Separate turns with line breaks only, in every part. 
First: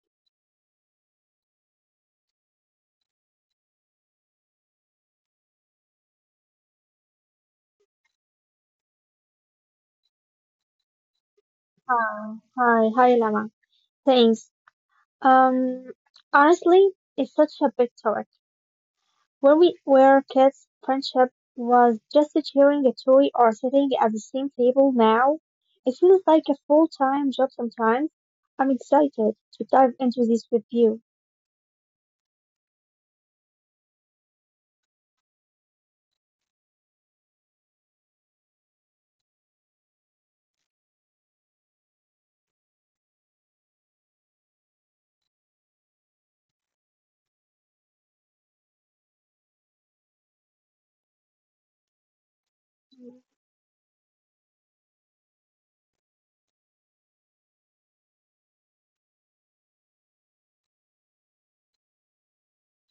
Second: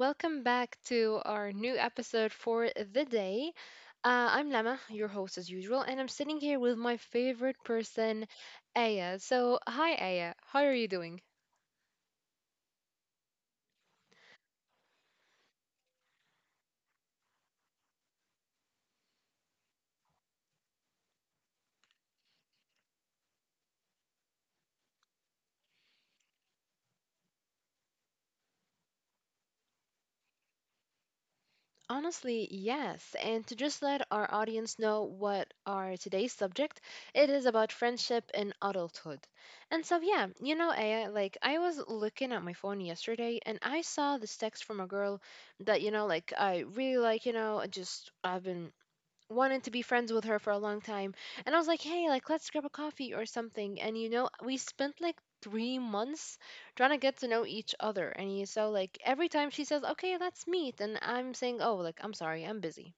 welcome back to our new episode for the day. I'm Lama, your host as usual, and I'm sitting here with my favorite person, Aya. So, hi, Aya. How are you doing?
Hi, hi, hi, Lama. Thanks. Um, Honestly, it's such a big topic. When we were kids, friendship was just sharing a toy or sitting at the same table. Now, it feels like a full-time job sometimes. I'm excited to dive into this with you.
Honestly, yes. And to just let our audience know what our today's subject, it is about friendship in adulthood. And so, yeah, you know, Aya, like I was looking at my phone yesterday, and I saw this text from a girl that I really like. I've been wanted to be friends with her for a long time. And I was like, hey, like, let's grab a coffee or something. And you know, we spent like 3 months trying to get to know each other. And you, so, like, every time she says, okay, let's meet, and I'm saying, oh, like, I'm sorry, I'm busy.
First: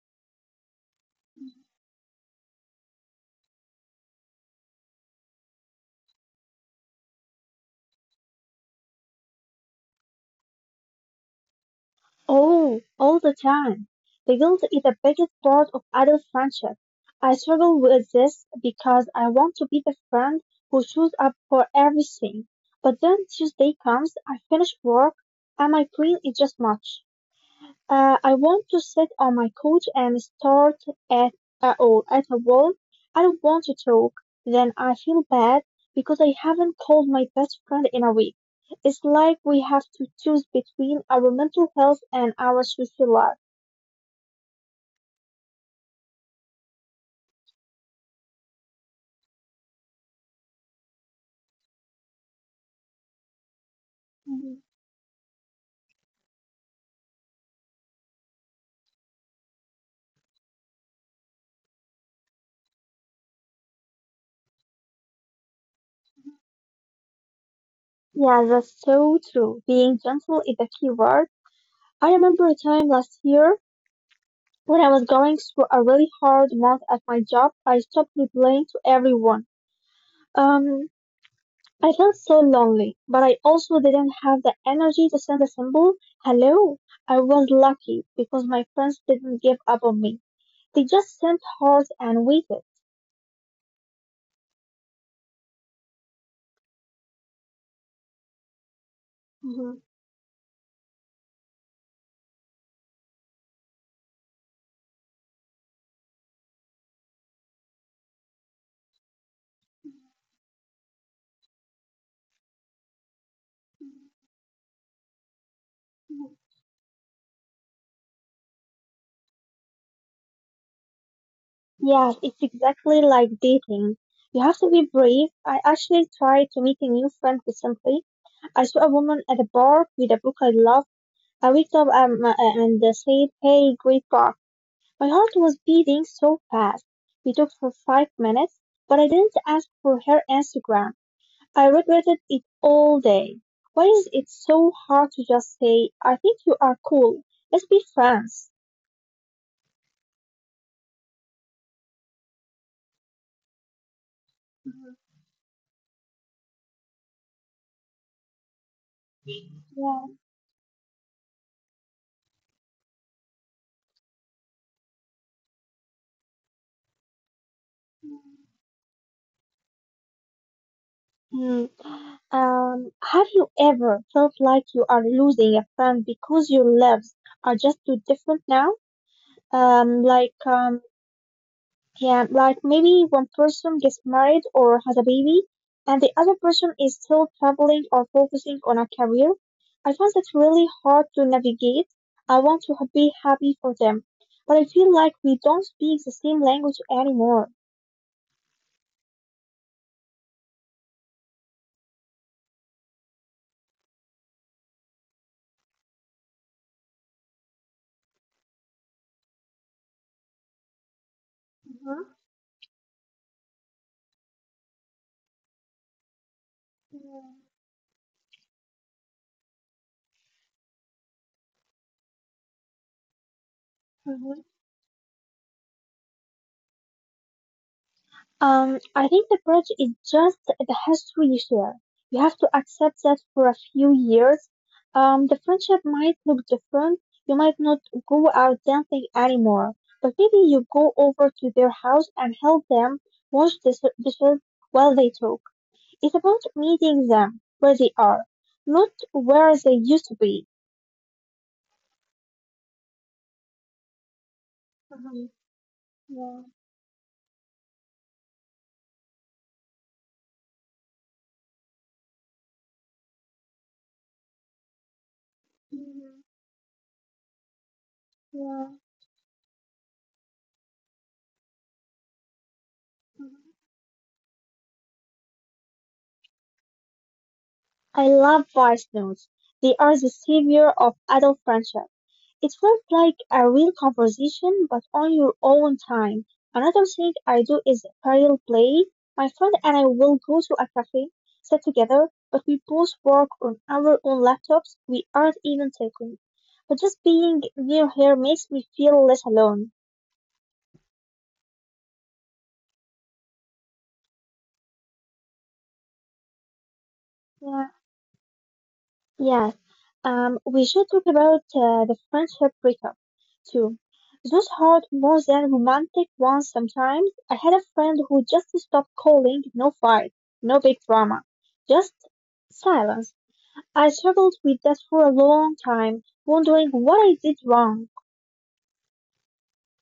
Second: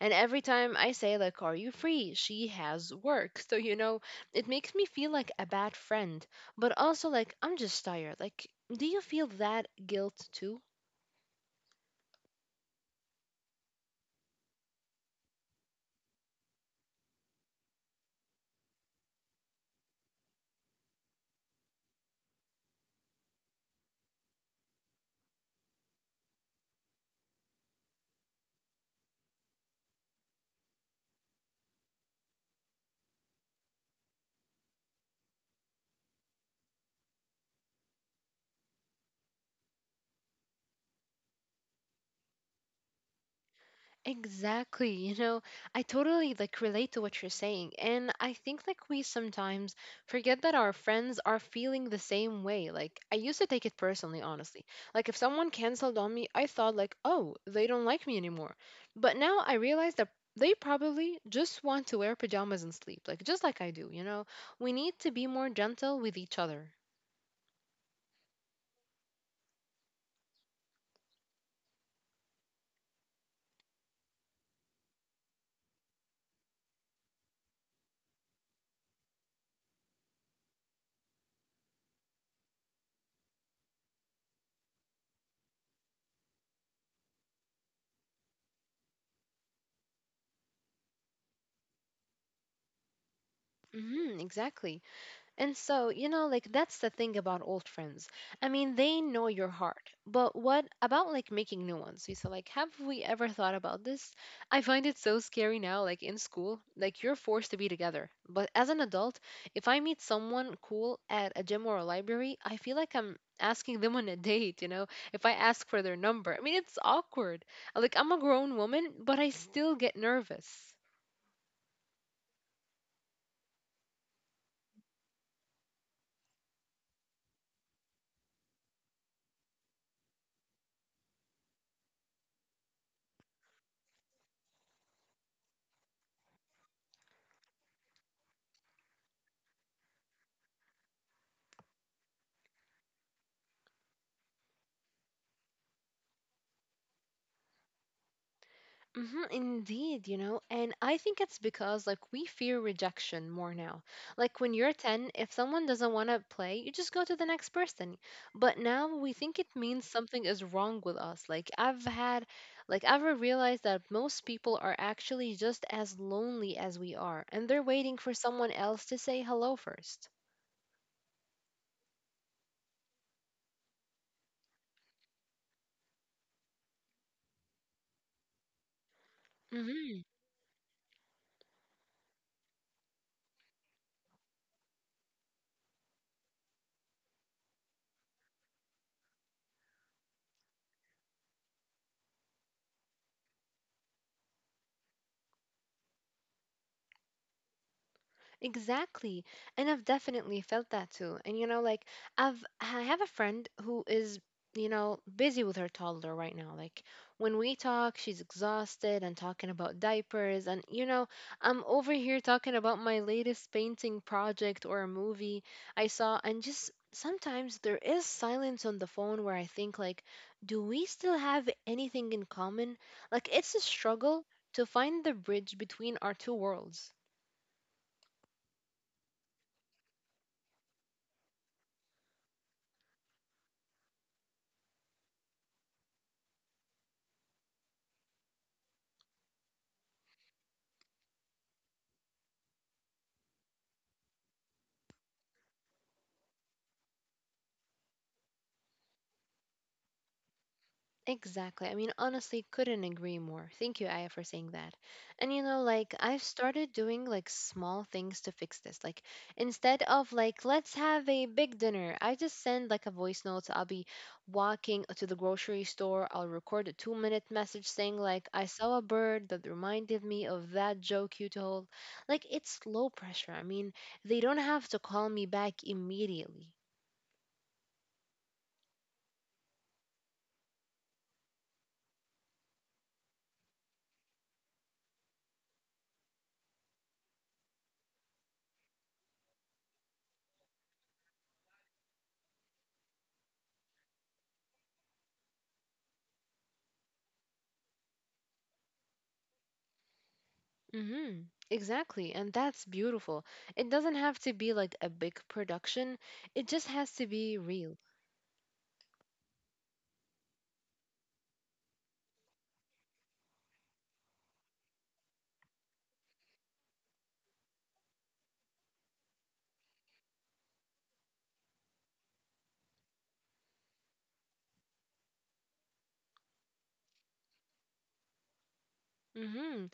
And every time I say, like, are you free? She has work. So, you know, it makes me feel like a bad friend, but also like, I'm just tired. Like, do you feel that guilt too?
Oh, all the time. The guilt is the biggest part of adult friendship. I struggle with this because I want to be the friend who shows up for everything. But then Tuesday comes, I finish work, and my brain is just mush. I want to sit on my couch and start at a, or at a wall. I don't want to talk. Then I feel bad because I haven't called my best friend in a week. It's like we have to choose between our mental health and our social life.
Exactly. You know, I totally like relate to what you're saying. And I think like we sometimes forget that our friends are feeling the same way. Like I used to take it personally,
Mhm.
honestly. Like if someone canceled on me, I thought like, "Oh, they don't like me anymore." But now I realize that they probably just want to wear pajamas and sleep, like just like I do, you know? We need to be more gentle with each other.
Yeah, that's so true. Being gentle is the key word. I remember a time last year when I was going through a really hard month at my job. I stopped replying to everyone. Um, I felt so lonely, but I also didn't have the energy to send a simple hello. I was lucky because my friends didn't give up on me. They just sent hearts and waited.
Mhm, exactly. And so, you know, like that's the thing about old friends. I mean, they know your
Mhm.
heart. But what about like making new ones? You said like, have we ever thought about this? I find it so scary now, like in school, like you're forced to be together. But as an adult, if I meet someone cool at a gym or a library, I feel like I'm asking them on a date, you know, if I ask for their number. I mean, it's awkward. Like, I'm a grown woman, but I still get nervous.
Yes, it's exactly like dating. You have to be brave. I actually tried to meet a new friend recently. I saw a woman at a bar with a book I love. I picked up and said, "Hey, great book." My heart was beating so fast. We talked for 5 minutes, but I didn't ask for her Instagram. I regretted it all day. Why is it so hard to just say, I think you are cool. Let's be friends.
Hmm, indeed, you know, and I think it's because like we fear rejection more now. Like when you're
Mhm.
10, if someone doesn't want to play, you just go to the next person. But now we think it means
Yeah.
something is wrong with us. Like I've realized that most people are actually just as lonely as we are, and they're waiting for someone else to say hello 1st.
Mm. Have you ever felt like you are losing a friend because your lives are just too different now? Um, like, um, Yeah, like maybe one person gets married or has a baby, and the other person is still traveling or focusing on a career. I find that really hard to navigate. I want to be happy for them, but I feel like we don't speak the same language anymore.
Exactly. And I've definitely felt that too. And you know, like I have a friend who is, you know, busy with her toddler right now. Like when we talk, she's exhausted and talking about diapers and you know, I'm over here talking about my latest painting project or a movie I saw, and just sometimes there is silence on the phone where I think like, do we still have anything in common? Like it's a struggle
Mhm.
to find the bridge between our two worlds.
I think the bridge is just the history you share. You have to accept that for a few years, the friendship might look different. You might not go out dancing anymore, but maybe you go over to their house and help them wash the dishes while they talk. It's about meeting them where they are, not where they used to be.
Exactly. I mean, honestly, couldn't agree more. Thank you, Aya, for saying that.
Mhm.
And you know, like, I've
Yeah.
started doing like small things to fix this. Like, instead of like, let's have a big dinner, I just send like a voice note. So I'll be walking to the grocery store.
Mhm.
I'll record a 2 minute message saying, like, I
Yeah.
saw a bird that reminded me of that joke you told. Like, it's low pressure.
Mhm.
I mean, they don't have to call me back immediately.
I love voice notes. They are the savior of adult friendship. It felt like a real conversation, but on your own time. Another thing I do is parallel play. My friend and I will go to a cafe, sit together, but we both work on our own laptops. We aren't even talking. But just being near her makes me feel less alone.
Mm-hmm. Exactly. And that's beautiful. It doesn't have to be like a big production, it just has to be
Yeah,
real.
yeah. We should talk about the friendship breakup too. Those hurt more than romantic ones sometimes. I had a friend who just stopped calling, no fight, no big drama, just silence. I struggled with that for a long time, wondering what I did wrong.
Mm-hmm.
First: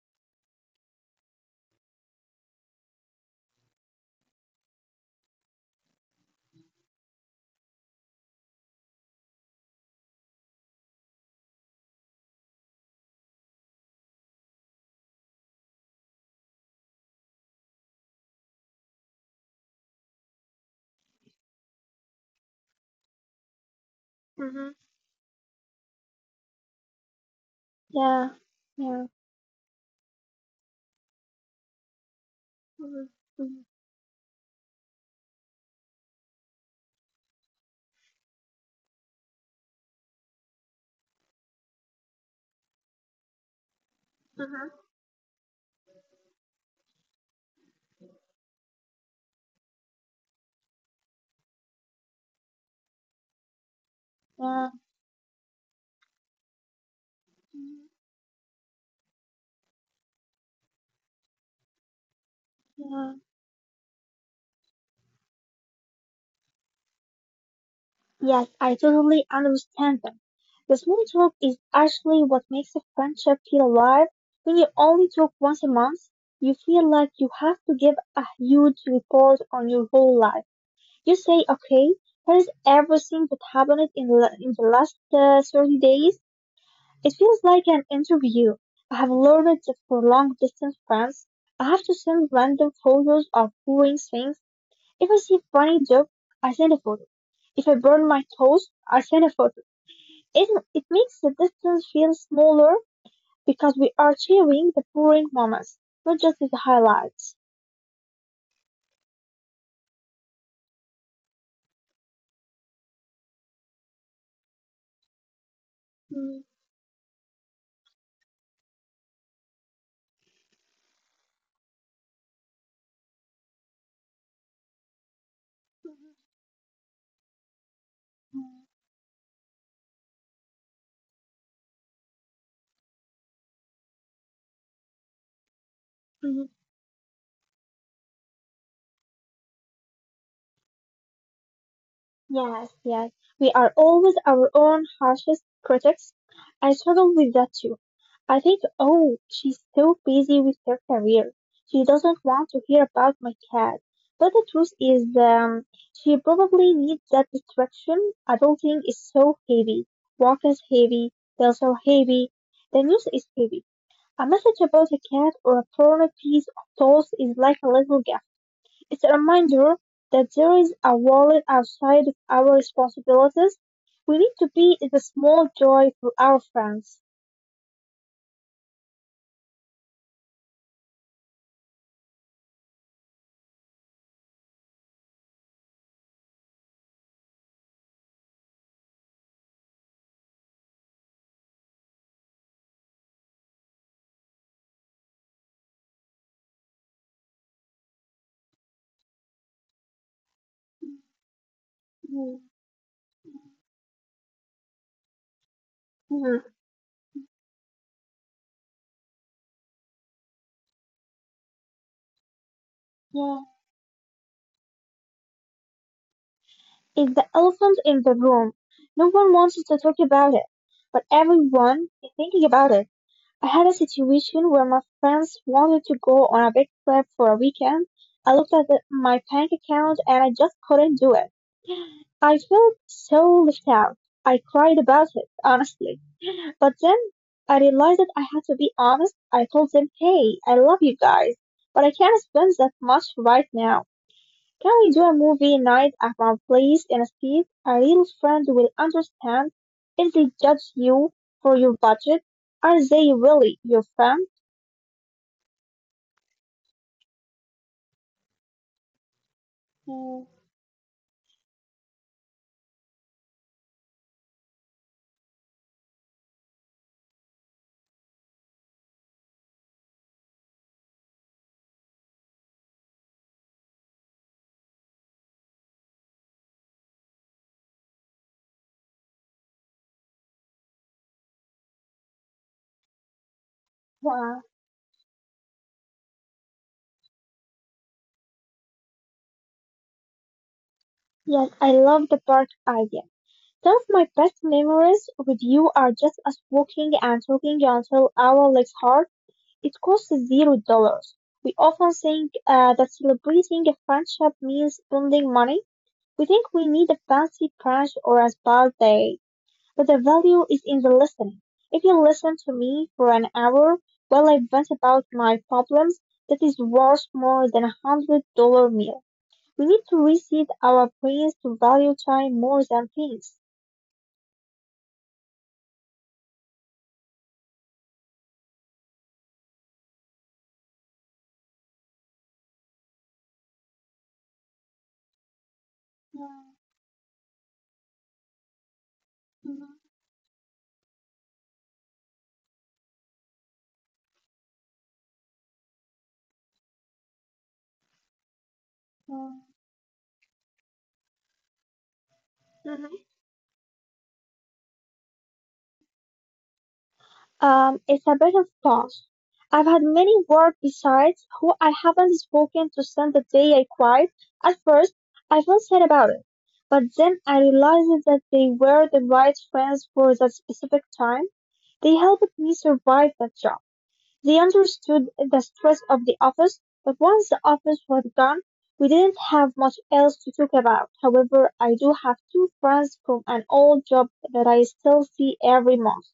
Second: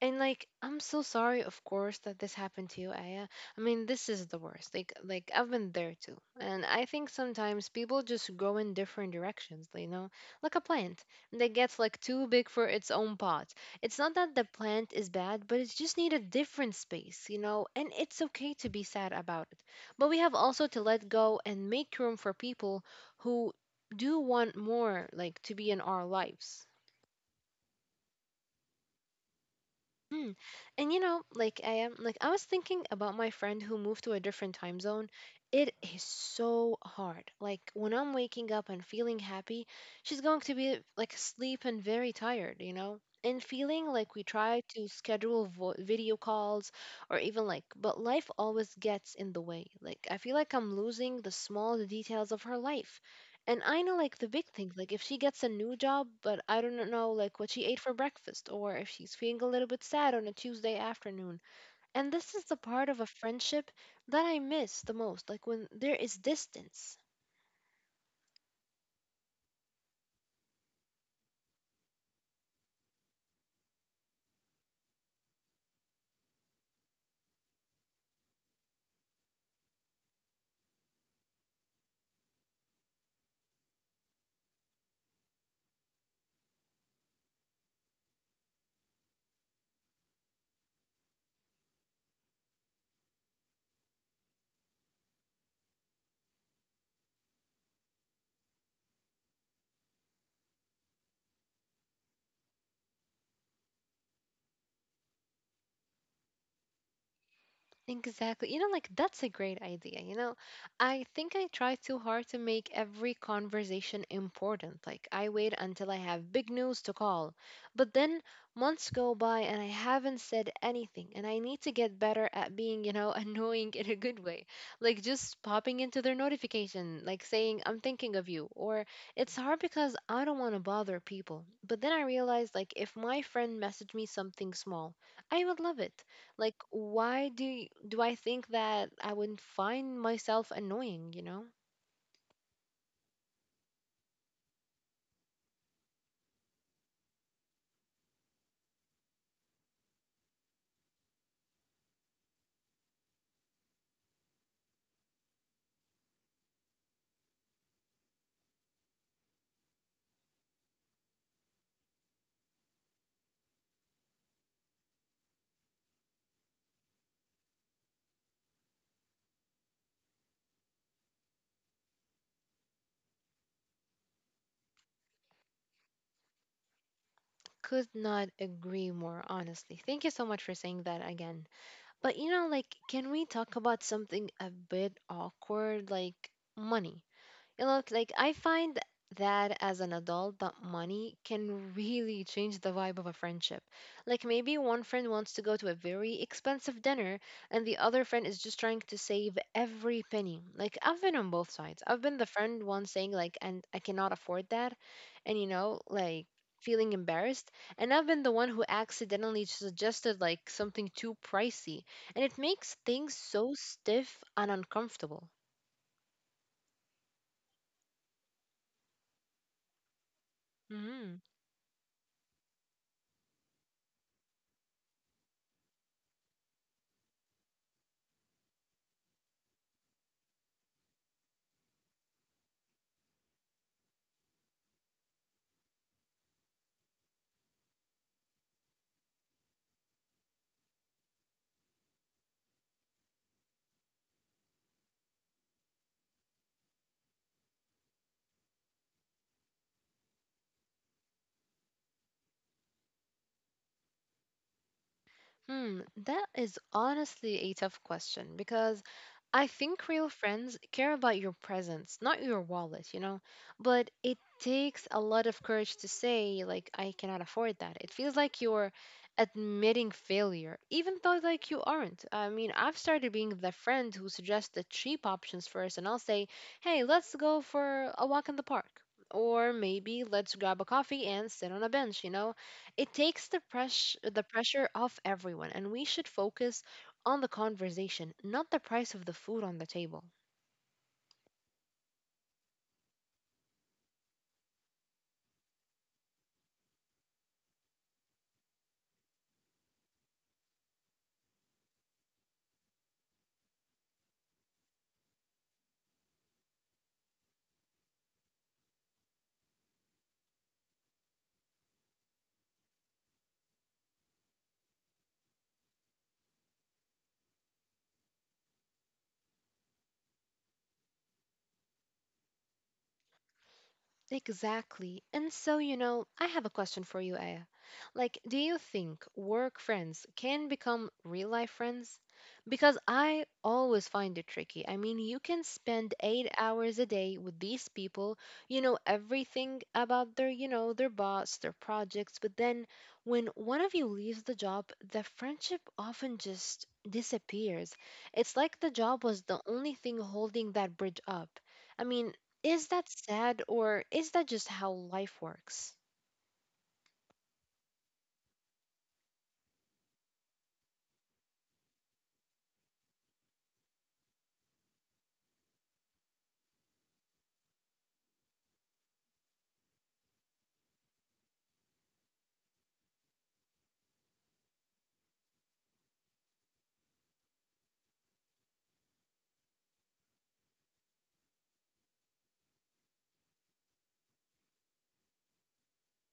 And like, I'm so sorry, of course, that this happened to you, Aya. I mean, this is the worst. Like I've been there too. And I think sometimes people just go in different directions, you know, like a plant that gets like too big for its own pot. It's not that the plant is bad, but it just need a different space, you know, and it's okay to be sad about it. But we have also to let go and make room for people who do want
Mm-hmm.
more, like, to be in our lives.
Yeah, yeah.
Mm. And you know, like I was thinking about my
Mm-hmm.
friend who moved to a different time zone. It is so hard. Like when I'm waking up and feeling happy, she's going to be like asleep and very tired, you know? And feeling like we try
Mm-hmm.
to schedule vo video calls or even like, but life always gets in the way. Like I feel like I'm losing the small details of her life. And I know like the big
Yeah,
things, like if she gets a new job, but I don't know like what she ate for breakfast or if she's feeling a little bit sad on a Tuesday afternoon. And this is the part of
yeah.
a friendship that I miss the most, like when there is distance.
Yes, I totally understand them. The small talk is actually what makes a friendship feel alive. When you only talk once a month, you feel like you have to give a huge report on your whole life. You say, okay, here's everything that happened in the last 30 days. It feels like an interview. I have learned that for long distance friends, I have to send random photos of boring things if I see a funny joke, I send a photo. If I burn my toes, I send a photo. It makes the distance feel smaller because we are sharing the boring moments, not just the highlights.
Exactly. You know, like that's a great idea. You know, I think I try too hard to make every conversation important. Like, I wait until I have big news to call. But then months go by and I haven't said anything. And I need to get better at being, you know, annoying in a good way. Like, just popping into their notification, like saying, I'm thinking of you. Or it's hard because I don't want to bother people. But then I realize, like, if my friend messaged me something small, I would love it. Like, why do I think that I would find myself annoying, you know?
Yes, yes. We are always our own harshest critics. I struggle with that too. I think, oh, she's so busy with her career. She doesn't want to hear about my cat. But the truth is, she probably needs that distraction. Adulting is so heavy. Work is heavy. Bills are heavy. The news is heavy. A message about a cat or a torn piece of toast is like a little gift. It's a reminder that there is a world outside of our responsibilities. We need to be the small joy for our friends.
Could not agree more, honestly. Thank you so much for saying that again. But you know, like, can we talk about something a bit awkward, like money? You know, like I find that as an adult, that money can really change the vibe of a friendship. Like maybe one friend wants to go to a very expensive dinner, and the other friend is just trying to save every penny. Like I've been on both sides. I've been the
Mm,
friend one saying like, and I cannot afford that, and you know, like
mm.
feeling embarrassed. And I've been the one who accidentally suggested like something too pricey, and it makes things
Yeah.
so stiff and uncomfortable.
It's the elephant in the room. No one wants to talk about it, but
Mhm.
everyone is thinking about it. I had a situation where my friends wanted to go on a big trip for a weekend. I looked at my bank account and I just couldn't do it. I felt so left out. I cried about it, honestly. But then I realized that I had to be honest. I told them, hey, I love you guys, but I can't spend that much right now. Can we do a movie night at my place instead? A real friend will understand if they judge you for your budget. Are they really your friend?
Hmm, that is honestly a tough question because I think real
Mm.
friends care about your presence, not your wallet, you know? But it takes a lot of courage to say, like, I cannot afford that. It feels like you're admitting failure, even though, like, you aren't. I mean, I've started being the friend who suggests the cheap options first, and I'll say, hey, let's go for a walk in the park. Or maybe let's grab a coffee and sit on a bench, you know? It takes the
Wow.
pressure off everyone, and we should focus on the conversation, not the price of the food on the table.
Yes, I love the park idea. Some of my best memories with you are just us walking and talking until our legs hurt. It costs $0. We often think that celebrating a friendship means spending money. We think we need a fancy brunch or a spa day, but the value is in the listening. If you listen to me for an hour while I vent about my problems, that is worth more than $100 meal. We need to reset our brains to value time more than
Exactly. And so, you know, I have a question for you, Aya. Like, do you think work friends can become real life friends? Because I always find it tricky. I mean, you can spend 8 hours a day with these people, you know everything
things.
about their, you know, their boss, their projects, but then when one of you leaves the job, the friendship often just disappears. It's like the job was the only thing holding that bridge up. I mean, is that sad or is that just how life works?
It's a bit of both. I've had many work besides who I haven't spoken to since the day I cried. At first, I felt sad about it, but then I realized that they were the right friends for that specific time. They helped me survive that job. They understood the stress of the office, but once the office was gone, we didn't have much else to talk about. However, I do have two friends from an old job that I still see every month.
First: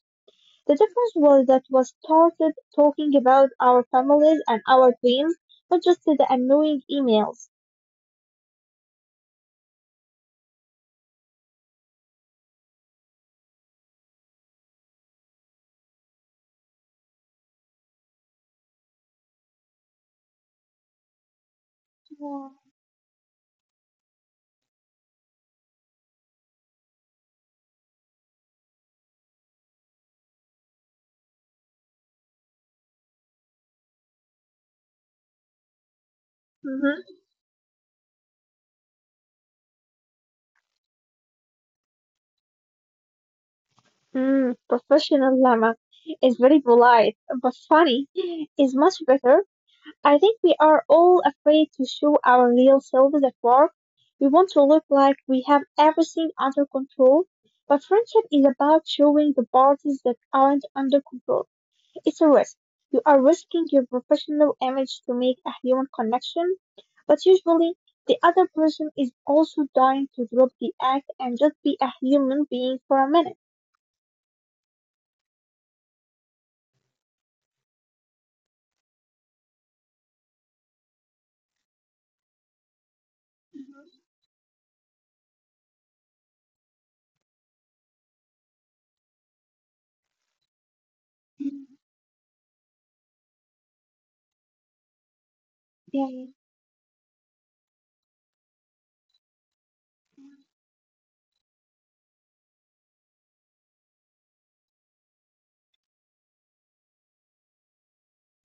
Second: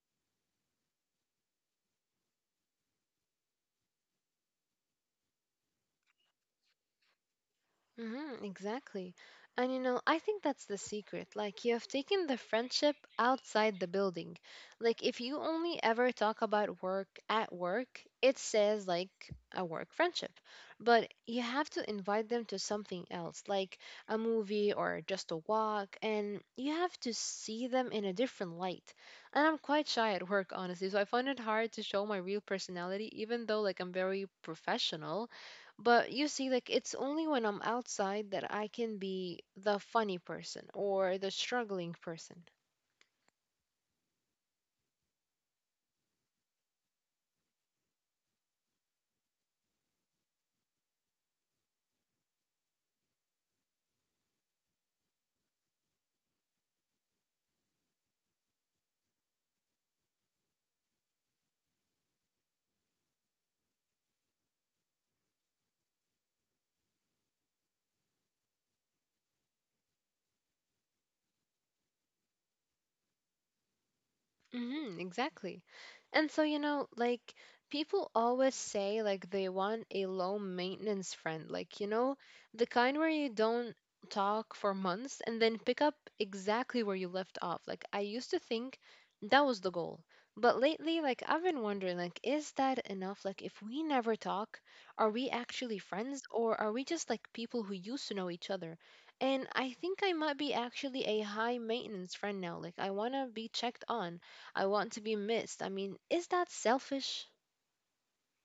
The difference was that we started talking about our families and our dreams, not just the annoying emails.
Mm-hmm, exactly. And you know, I think that's the secret. Like, you have taken the friendship outside the building. Like, if you only ever talk about work at work, it says like a work friendship. But you have to invite them
Yeah.
to something else, like a movie or just a walk, and you have to see them in a different light. And I'm quite shy at work, honestly, so I find it hard to show my real personality, even though like I'm very professional, but you see, like, it's
Mm-hmm.
only when I'm outside that I can be the funny person or the struggling person.
Mm, professional llama is very polite, but funny is much better. I think we are all afraid to show our real selves at work. We want to look like we have everything under control, but friendship is about showing the parts that aren't under control. It's a risk. You are risking your professional image to make a human connection, but usually the other person is also dying to drop the act and just be a human being for a minute.
Mm-hmm, exactly. And so, you know, like people always say like they want a low maintenance friend, like, you know, the kind where you don't talk for months and then pick up exactly where you left off. Like I used to think that was the goal. But lately, like I've
Yeah,
been wondering, like, is that enough? Like if we never talk, are we actually friends
yeah.
or are we just like people who used to know each other? And I think I might be actually a high maintenance friend now. Like I wanna be checked on. I want to be missed. I mean, is that selfish?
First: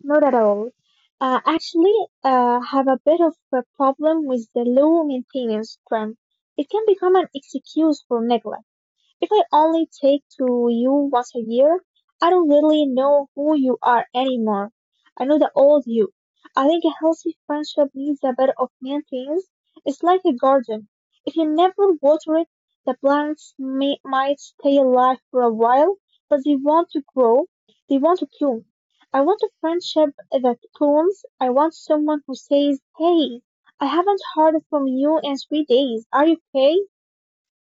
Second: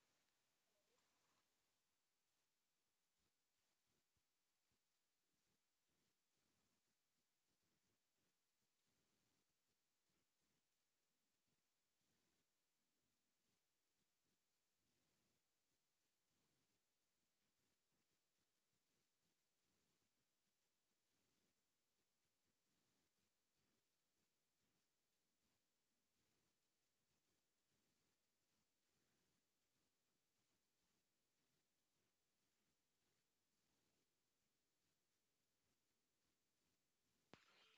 Not at all. Uh, actually, have a bit of a problem with the low maintenance trend. It can become an excuse for neglect. If I only take to you once a year, I don't really know who you are anymore. I know the old you. I think a healthy friendship needs a bit of maintenance. It's like a garden. If you never water it, the plants might stay alive for a while, but they want to grow. They want to bloom. I want a friendship that blooms. I want someone who says, Hey, I haven't heard from you in 3 days. Are you okay?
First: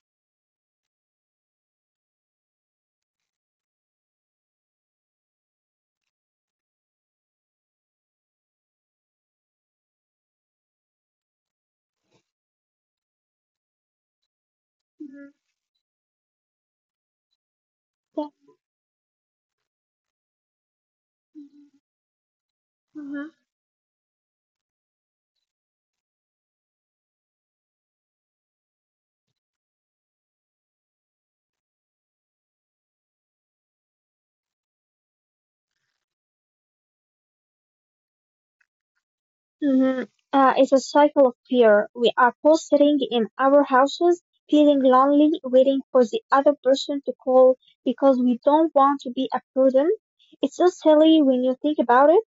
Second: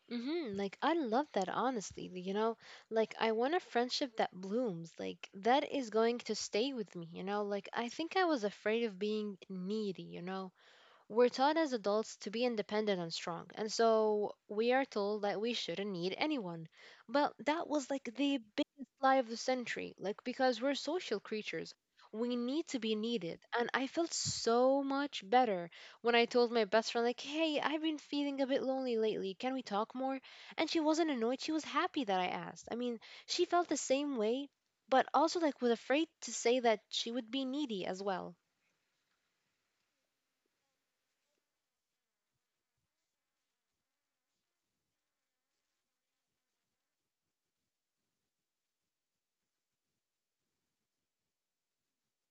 Mm-hmm. Like, I love that, honestly. You know, like, I want a friendship that blooms. Like, that is going to stay with me, you know? Like, I think I was afraid of being needy, you know? We're taught as adults to be independent and strong, and so we are told that we shouldn't need anyone. But that was like the biggest lie of the century, like because we're social creatures. We need to be
Mhm.
needed. And I felt so much better when I told my best friend, like, hey, I've been feeling a bit lonely lately. Can we talk more? And she wasn't annoyed. She was happy that I asked. I mean, she felt the same way, but also like was afraid to say that she would be needy as well.
Mhm. It's a cycle of fear. We are both sitting in our houses, feeling lonely, waiting for the other person to call because we don't want to be a burden. It's so silly when you think about it.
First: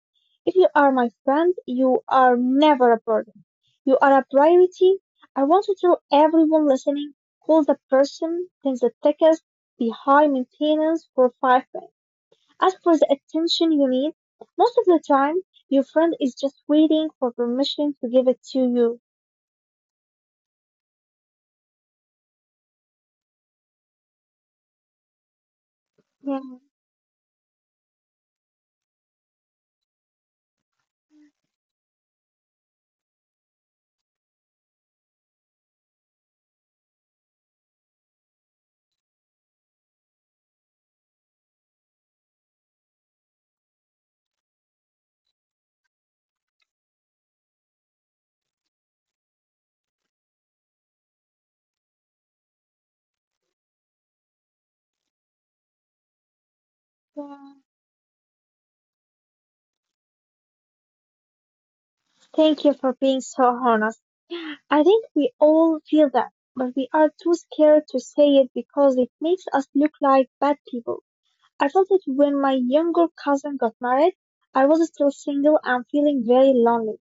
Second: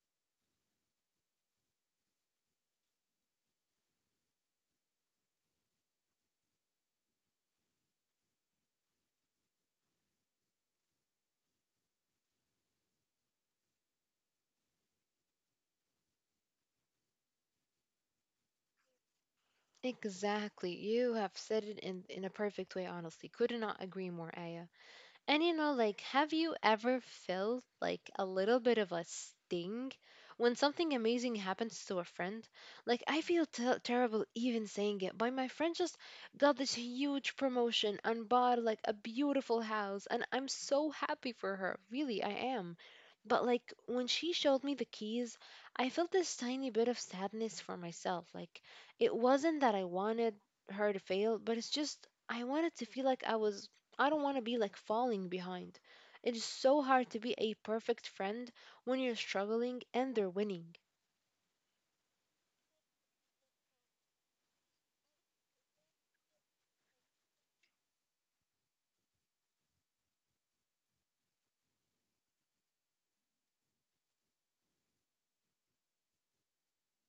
If you are my friend, you are never a burden. You are a priority. I want to tell everyone listening, call the person, send the tickets, be high maintenance for 5 minutes. As for the attention you need, most of the time your friend is just waiting for permission to give it to you.
Exactly. You have said it in a perfect way, honestly. Could not agree more, Aya. And you know, like, have
Yeah,
you ever felt like a little bit of a sting when something amazing happens to a friend? Like, I feel terrible even saying it, but my friend just got this huge promotion and bought like a beautiful house, and I'm so happy for her. Really, I am. But like, when she showed me the keys, I felt this tiny bit of sadness for myself. Like, it wasn't that I wanted her to fail, but it's just I wanted to feel like I was I don't want to be like falling behind. It is so hard to be a
yeah.
perfect friend when you're struggling and they're winning.
Thank you for being so honest. I think we all feel that, but we are too scared to say it because it makes us look like bad people. I felt it when my younger cousin got married. I was still single and feeling very lonely.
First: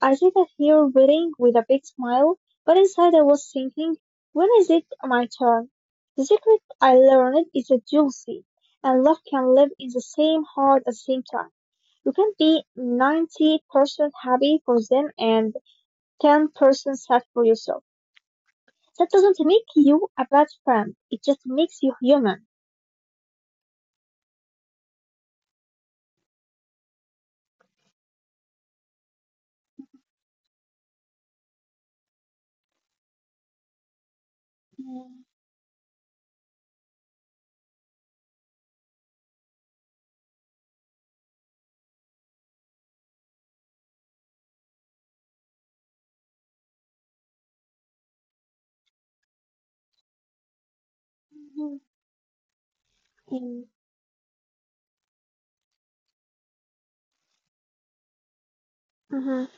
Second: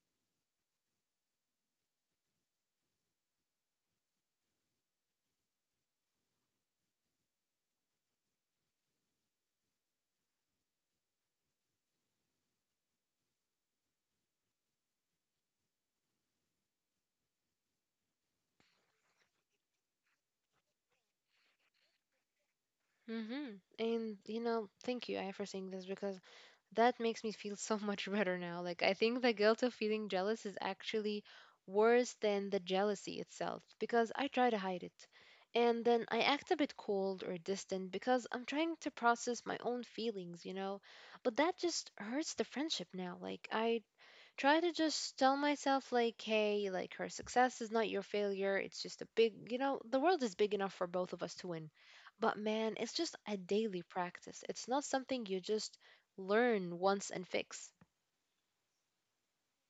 I sat here waiting with a big smile, but inside I was thinking, when is it my turn? The secret I learned is that jealousy and love can live in the same heart at the same time. You can be 90% happy for them and 10% sad for yourself. That doesn't make you a bad friend. It just makes you human.
And you know, thank you, I for saying this because that makes me feel so much better now. Like, I think the guilt of feeling jealous is actually worse than the jealousy itself because I try to hide it. And then I act a bit cold or distant because I'm trying to process my own feelings, you know? But that just hurts the friendship now. Like, I try to just tell myself like, hey, like, her success is not your failure, it's just a big, you know, the world is big enough for both of us to win,
Mhm.
but man, it's just a
Mhm.
daily practice, it's not something you just learn once and fix.
Mhm.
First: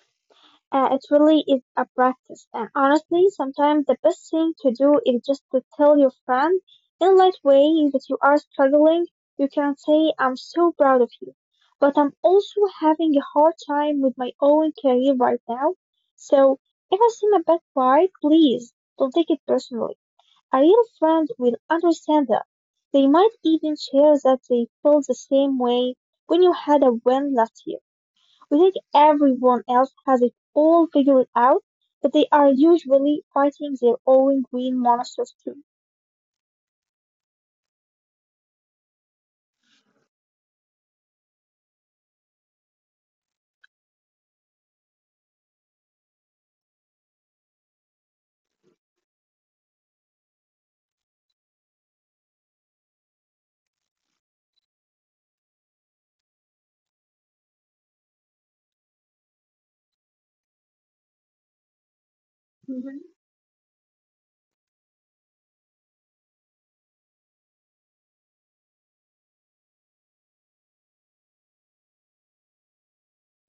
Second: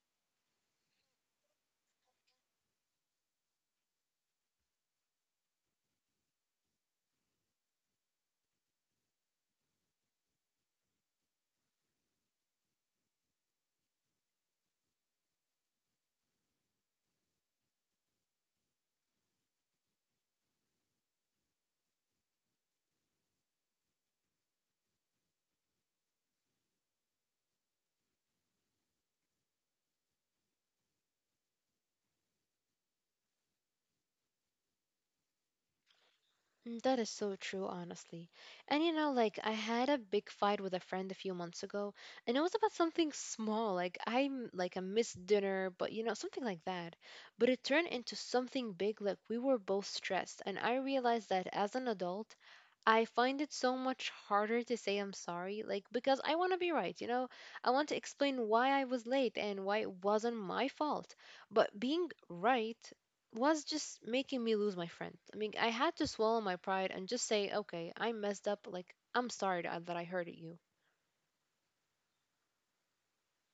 It really is a practice. And honestly, sometimes the best thing to do is just to tell your friend in a light way that you are struggling. You can say, I'm so proud of you, but I'm also having a hard time with my own career right now. So if I seem a bit quiet, please don't take it personally. A real friend will understand that. They might even share that they feel the same way when you had a win last year. We think everyone else has it all figured out, but they are usually fighting their own green monsters too.
Mm. That is so true, honestly. And you know, like, I had a big fight with a friend a few months ago, and it was about something small, like I'm like a missed dinner, but you know, something like that. But it turned into something big, like we were both stressed, and I realized that as an adult, I find it so much harder to say I'm sorry, like because I want to be right, you know? I want to explain why I was late and why it wasn't my fault. But being right
Mhm.
was just making me lose my friend. I mean, I had to swallow my pride and just say, okay, I messed up. Like, I'm sorry that I hurted you.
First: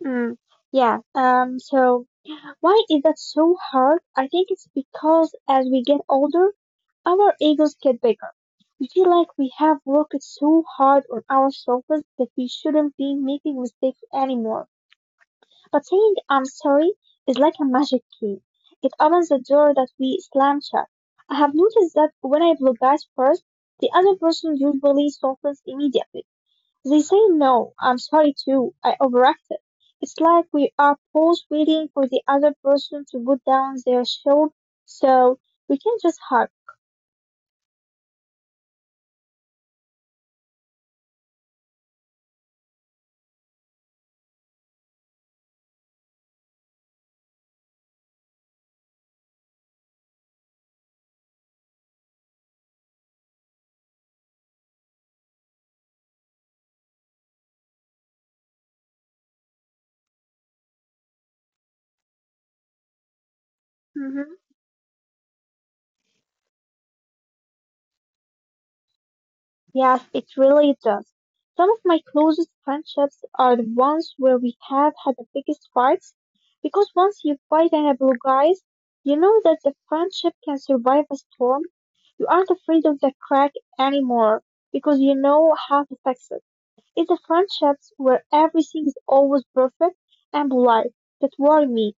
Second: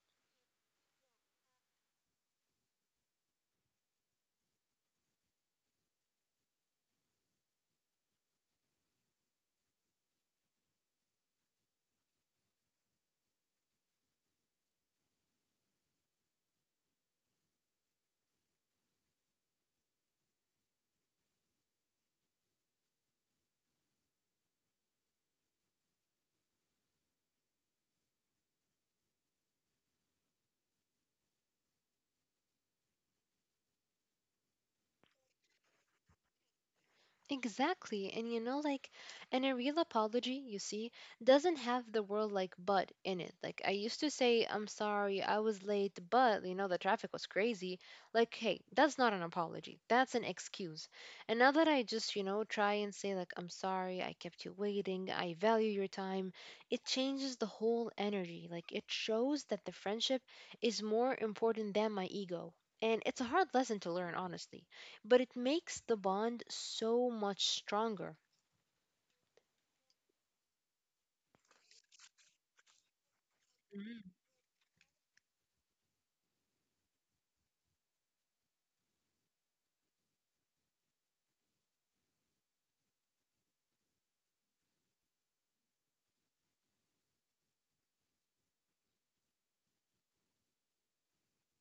Mm, yeah, so why is that so hard? I think it's because as we get older, our egos get bigger. We feel like we have worked so hard on ourselves that we shouldn't be making mistakes anymore. But saying "I'm sorry" is like a magic key. It opens the door that we slam shut. I have noticed that when I apologize first, the other person usually softens immediately. They say, no, I'm sorry too, I overacted. It's like we are both waiting for the other person to put down their shield so we can just hug.
Exactly. And you know, like, and a real apology, you see, doesn't have the word like but in it. Like, I used to say, I'm sorry, I was late, but, you know, the traffic was crazy. Like, hey, that's not an apology. That's an excuse. And now that I just, you know, try and say, like, I'm sorry, I kept you waiting, I value your time, it changes the whole energy. Like, it shows that the friendship is more important than my ego. And it's a hard lesson to learn,
Mhm.
honestly, but it makes the bond so much stronger.
Yes, it really does. Some of my closest friendships are the ones
Mm.
where we have had the biggest fights, because once you fight and apologize, you know that the friendship can survive a storm. You aren't afraid of the crack anymore, because you know how to fix it. It's the friendships where everything is always perfect and polite that worry me.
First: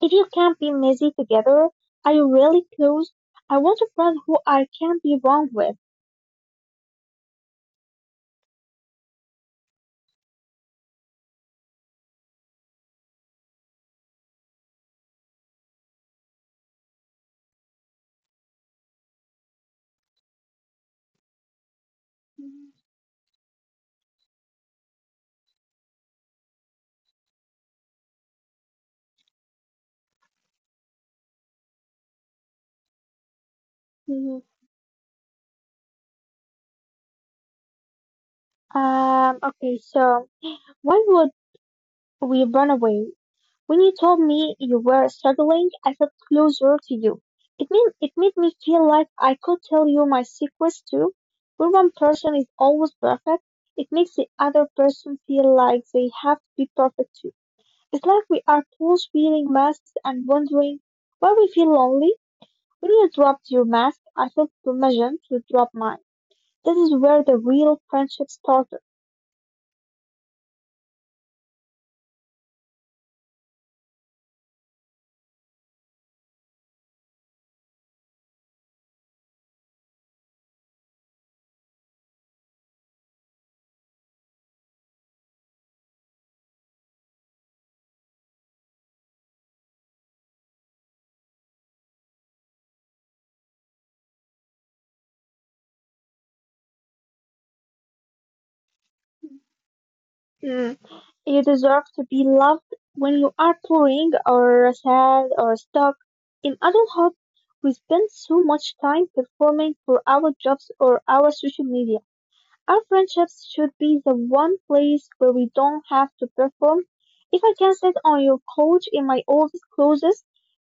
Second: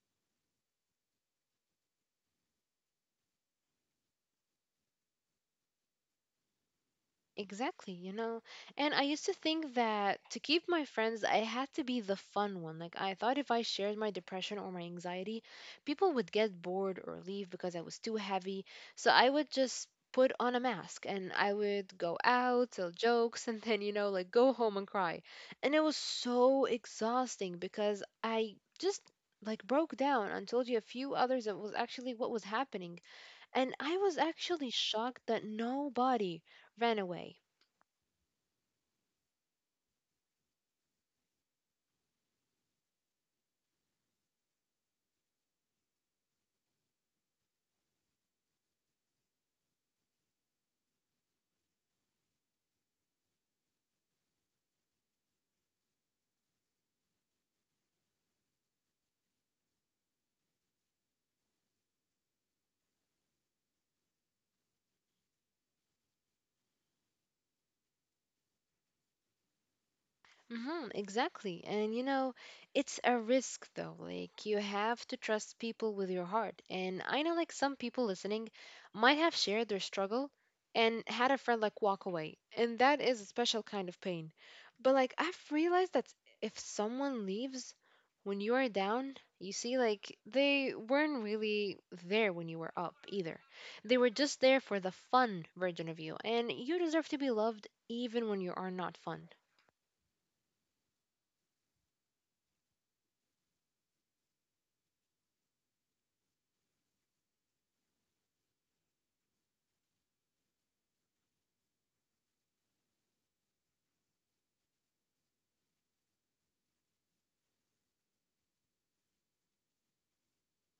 If you can't be messy together, are you really close? I want a friend who I can be wrong with.
Exactly, you know. And I used to think that to keep my friends, I had to be the fun one. Like, I thought if I shared my depression or my anxiety, people would get bored or leave because I was too heavy. So I would just put on a mask and I would go out, tell jokes, and then, you know, like go home and cry. And it was so exhausting because I just like broke down and told you a few others that was actually what was happening and I was actually shocked that nobody ran away.
Okay, so why would we run away? When you told me you were struggling, I felt closer to you. It made me feel like I could tell you my secrets too. When one person is always perfect, it makes the other person feel like they have to be perfect too. It's like we are both wearing masks and wondering why we feel lonely. When you dropped your mask, I felt permission to drop mine. This is where the real friendship started.
Mm-hmm, exactly. And you know, it's a risk though. Like, you have to trust people with your heart. And I know like some people listening might have shared their struggle and had a friend like walk away. And that is a special kind of pain. But like, I've realized that if someone leaves when you are down, you see like they weren't really there when you were up either. They were just there for the fun version of you. And you deserve to be loved even when you are not fun.
You deserve to be loved when you are boring or sad or stuck. In adulthood, we spend so much time performing for our jobs or our social media. Our friendships should be the one place where we don't have to perform. If I can sit on your couch in my office clothes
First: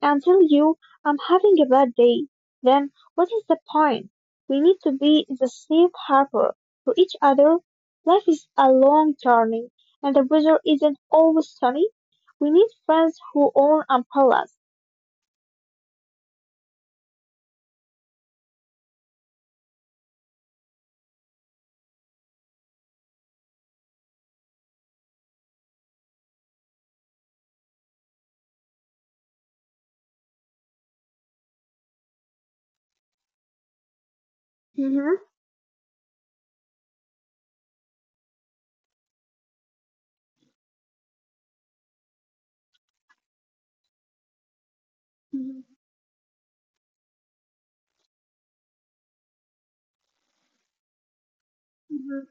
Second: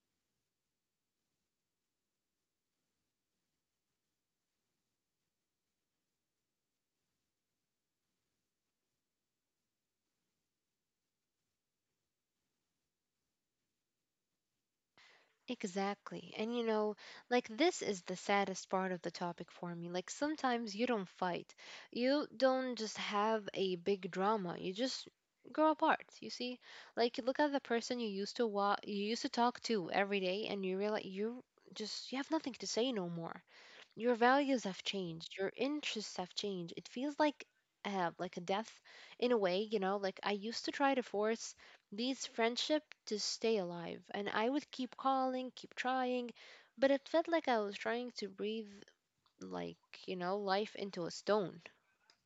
and tell you I'm having a bad day, then what is the point? We need to be in the safe harbor for each other. Life is a long journey and the weather isn't always sunny. We need friends who own umbrellas.
Exactly. And you know, like, this is the saddest part of the topic for me. Like, sometimes you don't fight. You don't just have a big drama. You just grow apart. You see? Like, you look at the person you used to you used to talk to every day and you realize you just you have nothing to say no more, your values have
Mhm,
changed, your interests have changed, it feels like a death in a way, you know, like I used to try to force these friendship to stay alive and I would keep calling,
mhm,
keep trying, but it felt like I was trying to breathe, like, you know, life into a stone.
mhm.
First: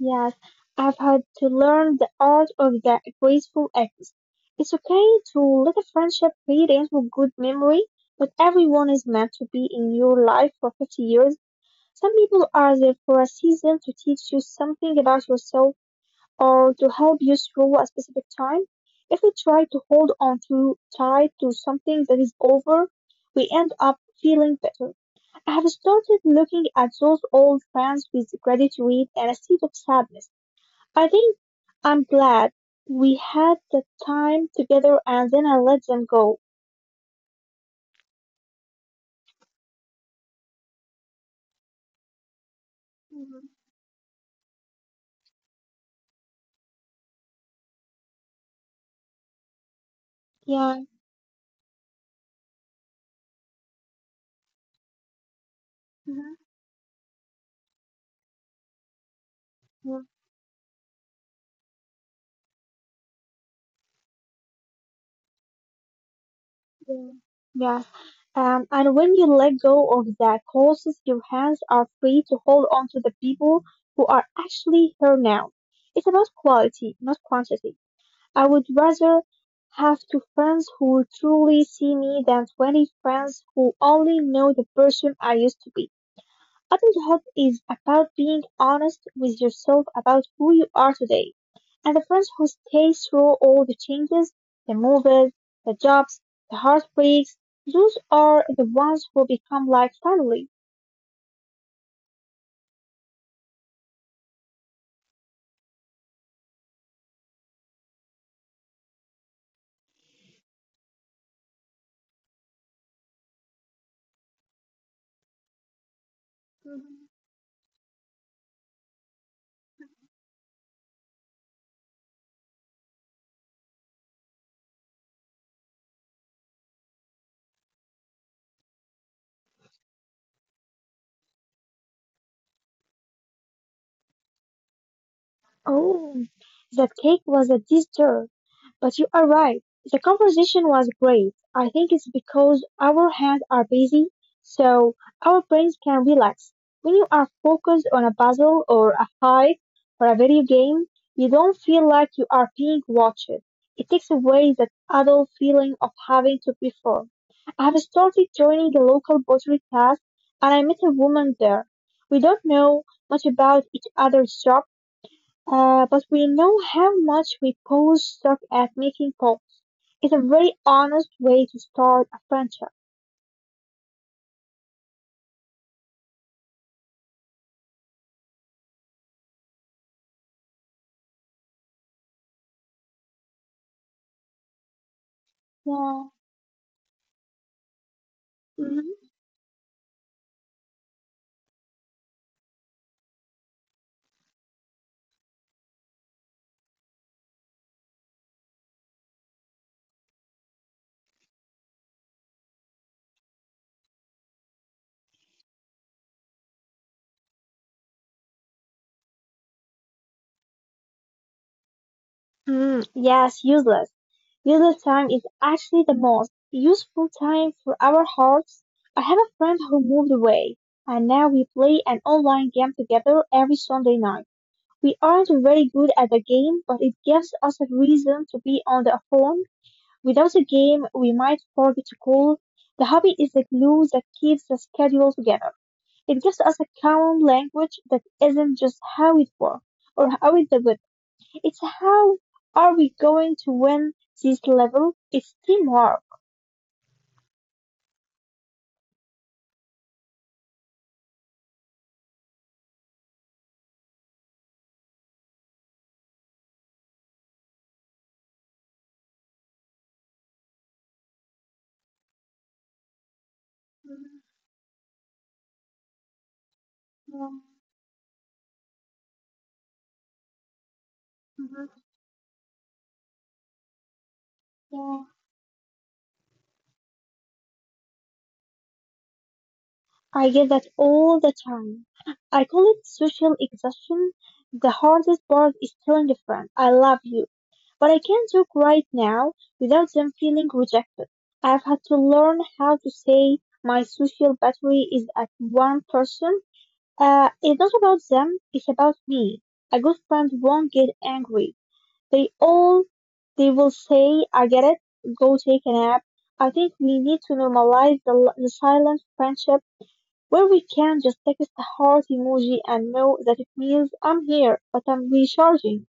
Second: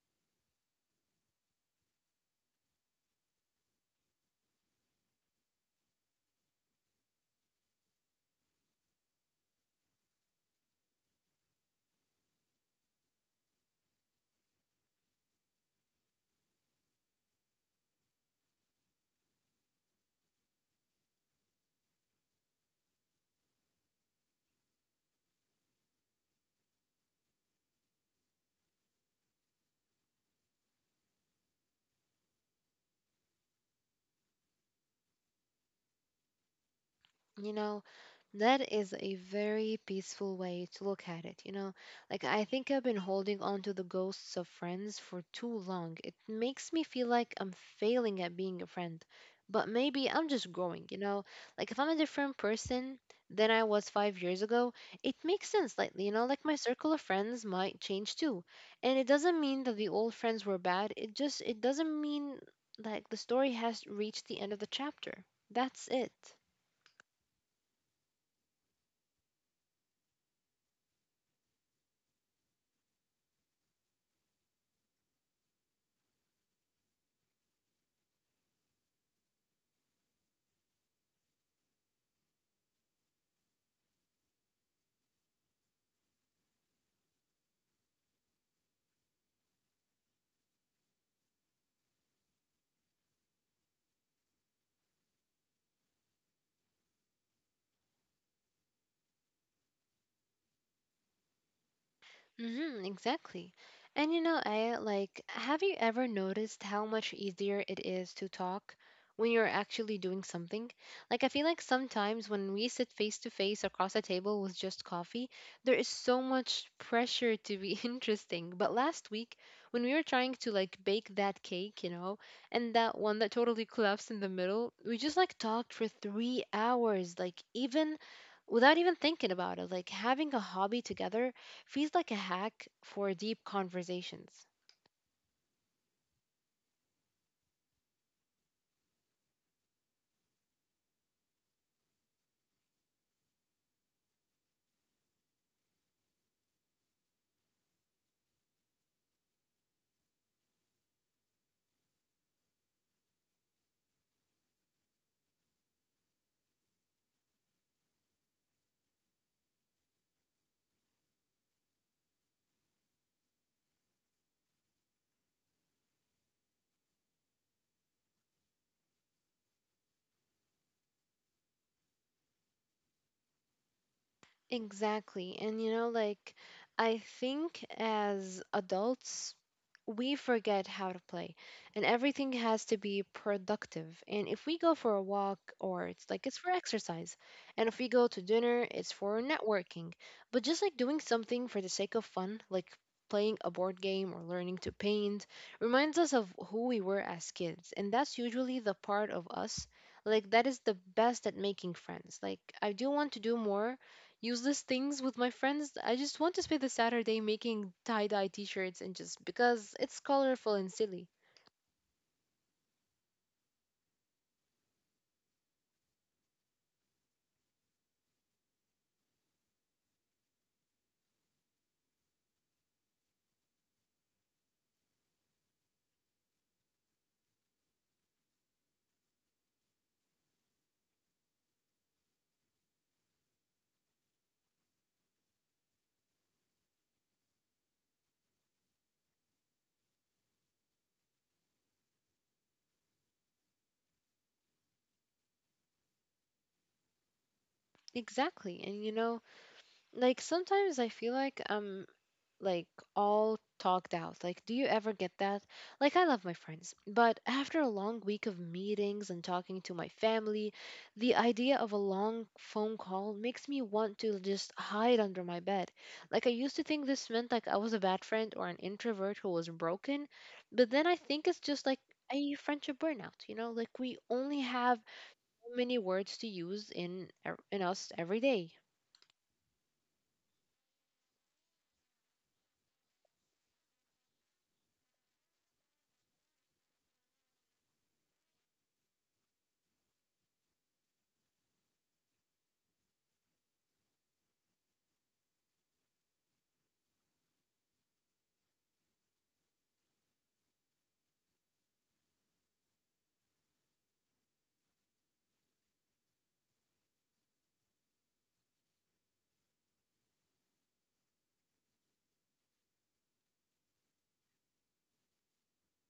Yes, I've had to learn the art of the graceful exit. It's okay to let a friendship fade into good memory, but everyone is meant to be in your life for 50 years. Some people are there for a season to teach you something about yourself or to help you through a specific time. If we try to hold on too tight to something that is over, we end up feeling bitter. I have started looking at those old friends with gratitude and a seed of sadness. I think I'm glad we had the time together and then I let them go.
You know, that is a very peaceful way to look at it, you know? Like, I think I've been holding
Mhm,
on to the ghosts of friends for too long. It makes me feel like I'm failing at being a friend. But maybe I'm just
yeah,
growing, you know? Like, if I'm a different person than I was 5 years ago, it makes sense slightly, you know?
mhm,
Like, my circle of friends might change too. And it doesn't mean that the
yeah,
old friends were bad, it just, it doesn't mean like the story has reached the end of the chapter. That's it.
yeah. Yes. And when you let go of that causes, your hands are free to hold on to the people who are actually here now. It's about quality, not quantity. I would rather have two friends who truly see me than 20 friends who only know the person I used to be. Adulthood is about being honest with yourself about who you are today. And the friends who stay through all the changes, the moves, the jobs, the heartbreaks, those are the ones who become like family.
Mm-hmm, exactly. And you know, I like, have you ever noticed how much easier it is to talk when you're actually doing something? Like, I feel like sometimes when we sit face to face across a table with just coffee, there is so much
Mhm.
pressure to be interesting. But last week, when we were trying to like bake that cake, you know, and that one that totally collapsed in the middle, we just like talked for 3 hours, like, even without even thinking about it, like having a hobby together feels like a hack for deep conversations.
Oh, that cake was a dessert. But you are right. The conversation was great. I think it's because our hands are busy, so our brains can relax. When you are focused on a puzzle or a hike or a video game, you don't feel like you are being watched. It takes away that adult feeling of having to perform. I have started joining a local pottery class and I met a woman there. We don't know much about each other's jobs but we know how much we Poles suck at making polls. It's a very honest way to start a friendship.
Exactly. And you know, like, I think as adults, we forget how to play and everything has to be productive, and if we go for a walk, or it's
Yeah.
like, it's for exercise, and if we go to dinner, it's
Hmm.
for networking, but just like doing something for the sake of fun, like playing a board game or learning to paint, reminds us of who we were as kids, and that's usually the part of us like that is the best at making friends. Like, I do want to do more useless things with my friends. I just want to spend the Saturday making tie dye t shirts and just because it's colorful and silly.
Hmm. Yes, useless. Useless time is actually the most useful time for our hearts. I have a friend who moved away, and now we play an online game together every Sunday night. We aren't very good at the game, but it gives us a reason to be on the phone. Without a game, we might forget to call. The hobby is the glue that keeps the schedule together. It gives us a common language that isn't just how it works or how it did. It's how are we going to win this level? It's teamwork.
Exactly. And you know, like, sometimes I feel like I'm like all talked out. Like, do you ever get that? Like, I love my friends, but after a long week of meetings and talking to my family, the idea of a long phone call makes me want to just hide under my bed. Like, I used to think this meant like I was a bad friend or an introvert who was broken, but then I think it's just like a friendship burnout, you know? Like, we only have so many words to use in us every day.
I get that all the time. I call it social exhaustion. The hardest part is telling a friend, I love you, but I can't talk right now, without them feeling rejected. I've had to learn how to say my social battery is at one person. It's not about them, it's about me. A good friend won't get angry. They all, they will say, I get it, go take a nap. I think we need to normalize the silent friendship where we can just text a heart emoji and know that it means I'm here, but I'm recharging.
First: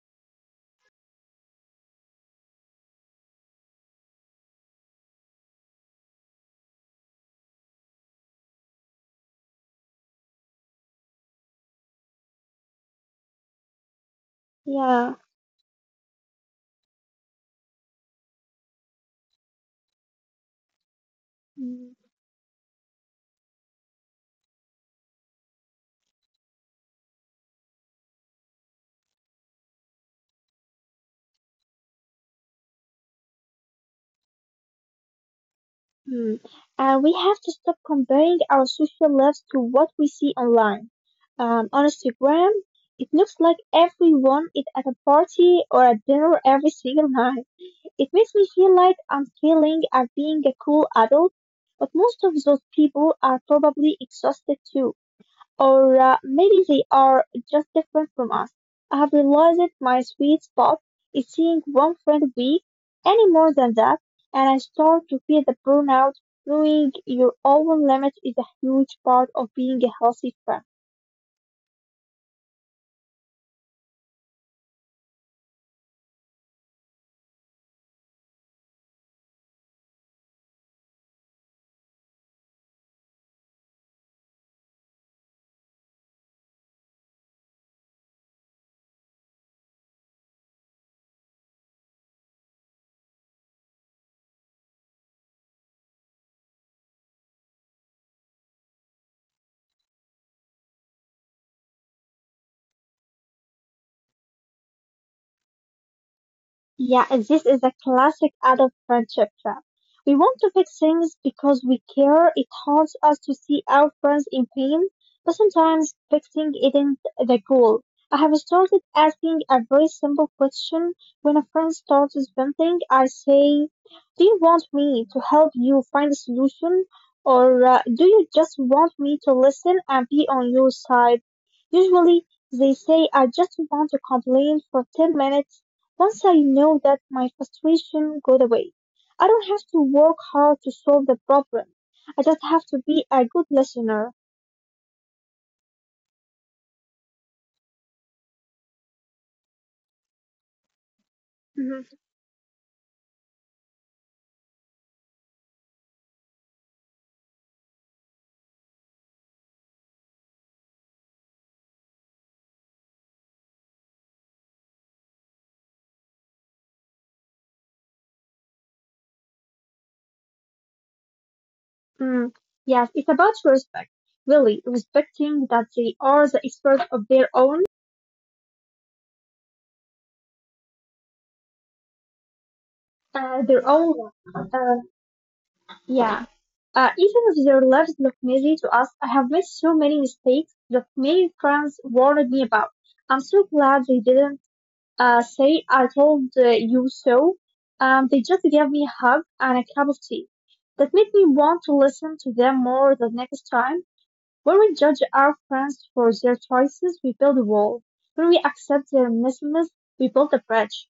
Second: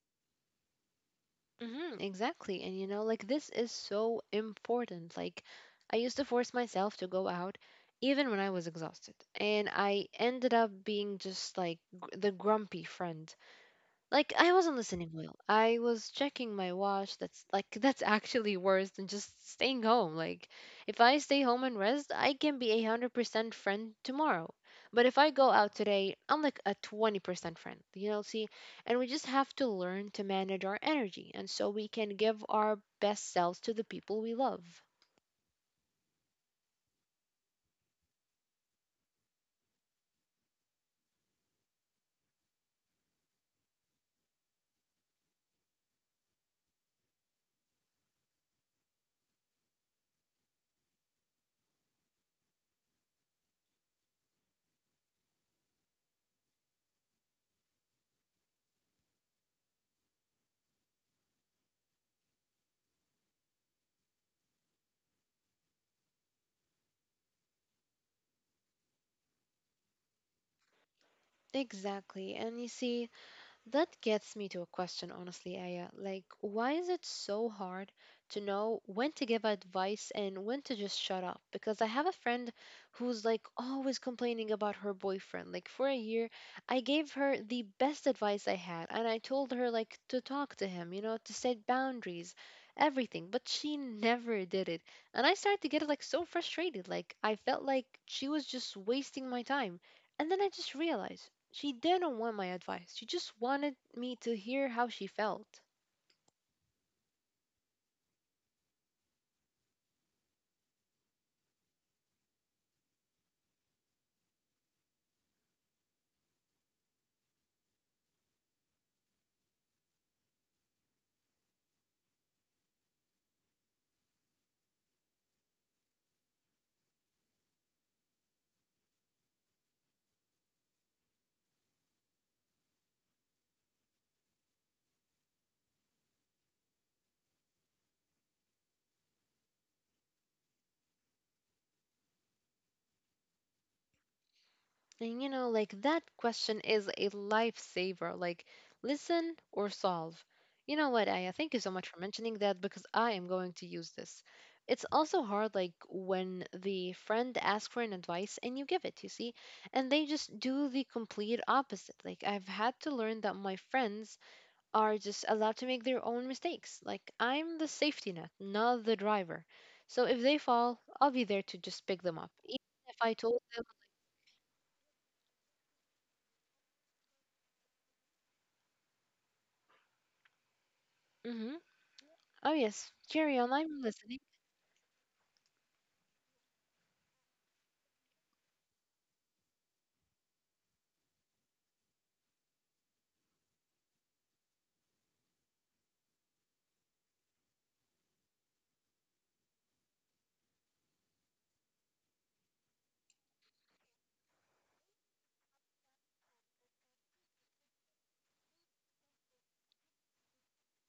Exactly. And you know, like, this is so important. Like, I used to force myself to go out even when I was exhausted. And I ended up being just like the grumpy friend, like, I wasn't listening
Yeah.
well. I was checking my watch. That's like that's actually worse than just staying home. Like, if I stay home and
Mm.
rest, I can be 100% friend tomorrow. But if I go out today, I'm like a 20% friend. You know, see, and we just have to learn to manage our energy, and so we can give our best selves to the people we love.
Hmm. And we have to stop comparing our social lives to what we see online. On Instagram, it looks like everyone is at a party or a dinner every single night. It makes me feel like I'm failing at being a cool adult, but most of those people are probably exhausted too. Or maybe they are just different from us. I have realized that my sweet spot is seeing one friend a week, any more than that, and I start to feel the burnout. Knowing your own limit is a huge part of being a healthy friend.
Exactly. And you see, that gets me to a question, honestly, Aya. Like, why is it so hard to know when to give advice and when to just shut up? Because I have a friend who's like always complaining about her boyfriend. Like, for a year, I gave her the best advice I had, and I told her, like, to talk to him, you know, to set boundaries, everything. But she never did it. And I started to get, like, so frustrated. Like, I felt like she was just wasting my time. And then I just realized she didn't want my advice. She just wanted me to hear how she felt.
Yeah, this is a classic adult friendship trap. We want to fix things because we care. It haunts us to see our friends in pain, but sometimes fixing isn't the goal. I have started asking a very simple question. When a friend starts venting, I say, do you want me to help you find a solution? Or do you just want me to listen and be on your side? Usually, they say, I just want to complain for 10 minutes. Once I know that, my frustration goes away, I don't have to work hard to solve the problem. I just have to be a good listener.
And you know, like that question is a lifesaver. Like, listen or solve. You know what, Aya? Thank you so
Mhm.
much for mentioning that because I am going to use this. It's also hard, like, when the friend asks for an advice and you give it, you see, and they just do the complete opposite. Like, I've had to learn that my friends are just allowed to make their own mistakes. Like I'm the safety net, not the driver. So if they fall, I'll be there to just pick them up.
Mm.
Even if
Yes,
I
it's
told
about
them,
respect. Really, respecting that they are the experts of their own,
hmm oh yes, carry on,
their
I'm
own.
listening.
Uh, yeah. Even if their lives look messy to us, I have made so many mistakes that many friends warned me about. I'm so glad they didn't say I told you so. They just gave me a hug and a cup of tea. That made me want to listen to them more the next time. When we judge our friends for their choices, we build a wall. When we accept their messiness, we build a bridge.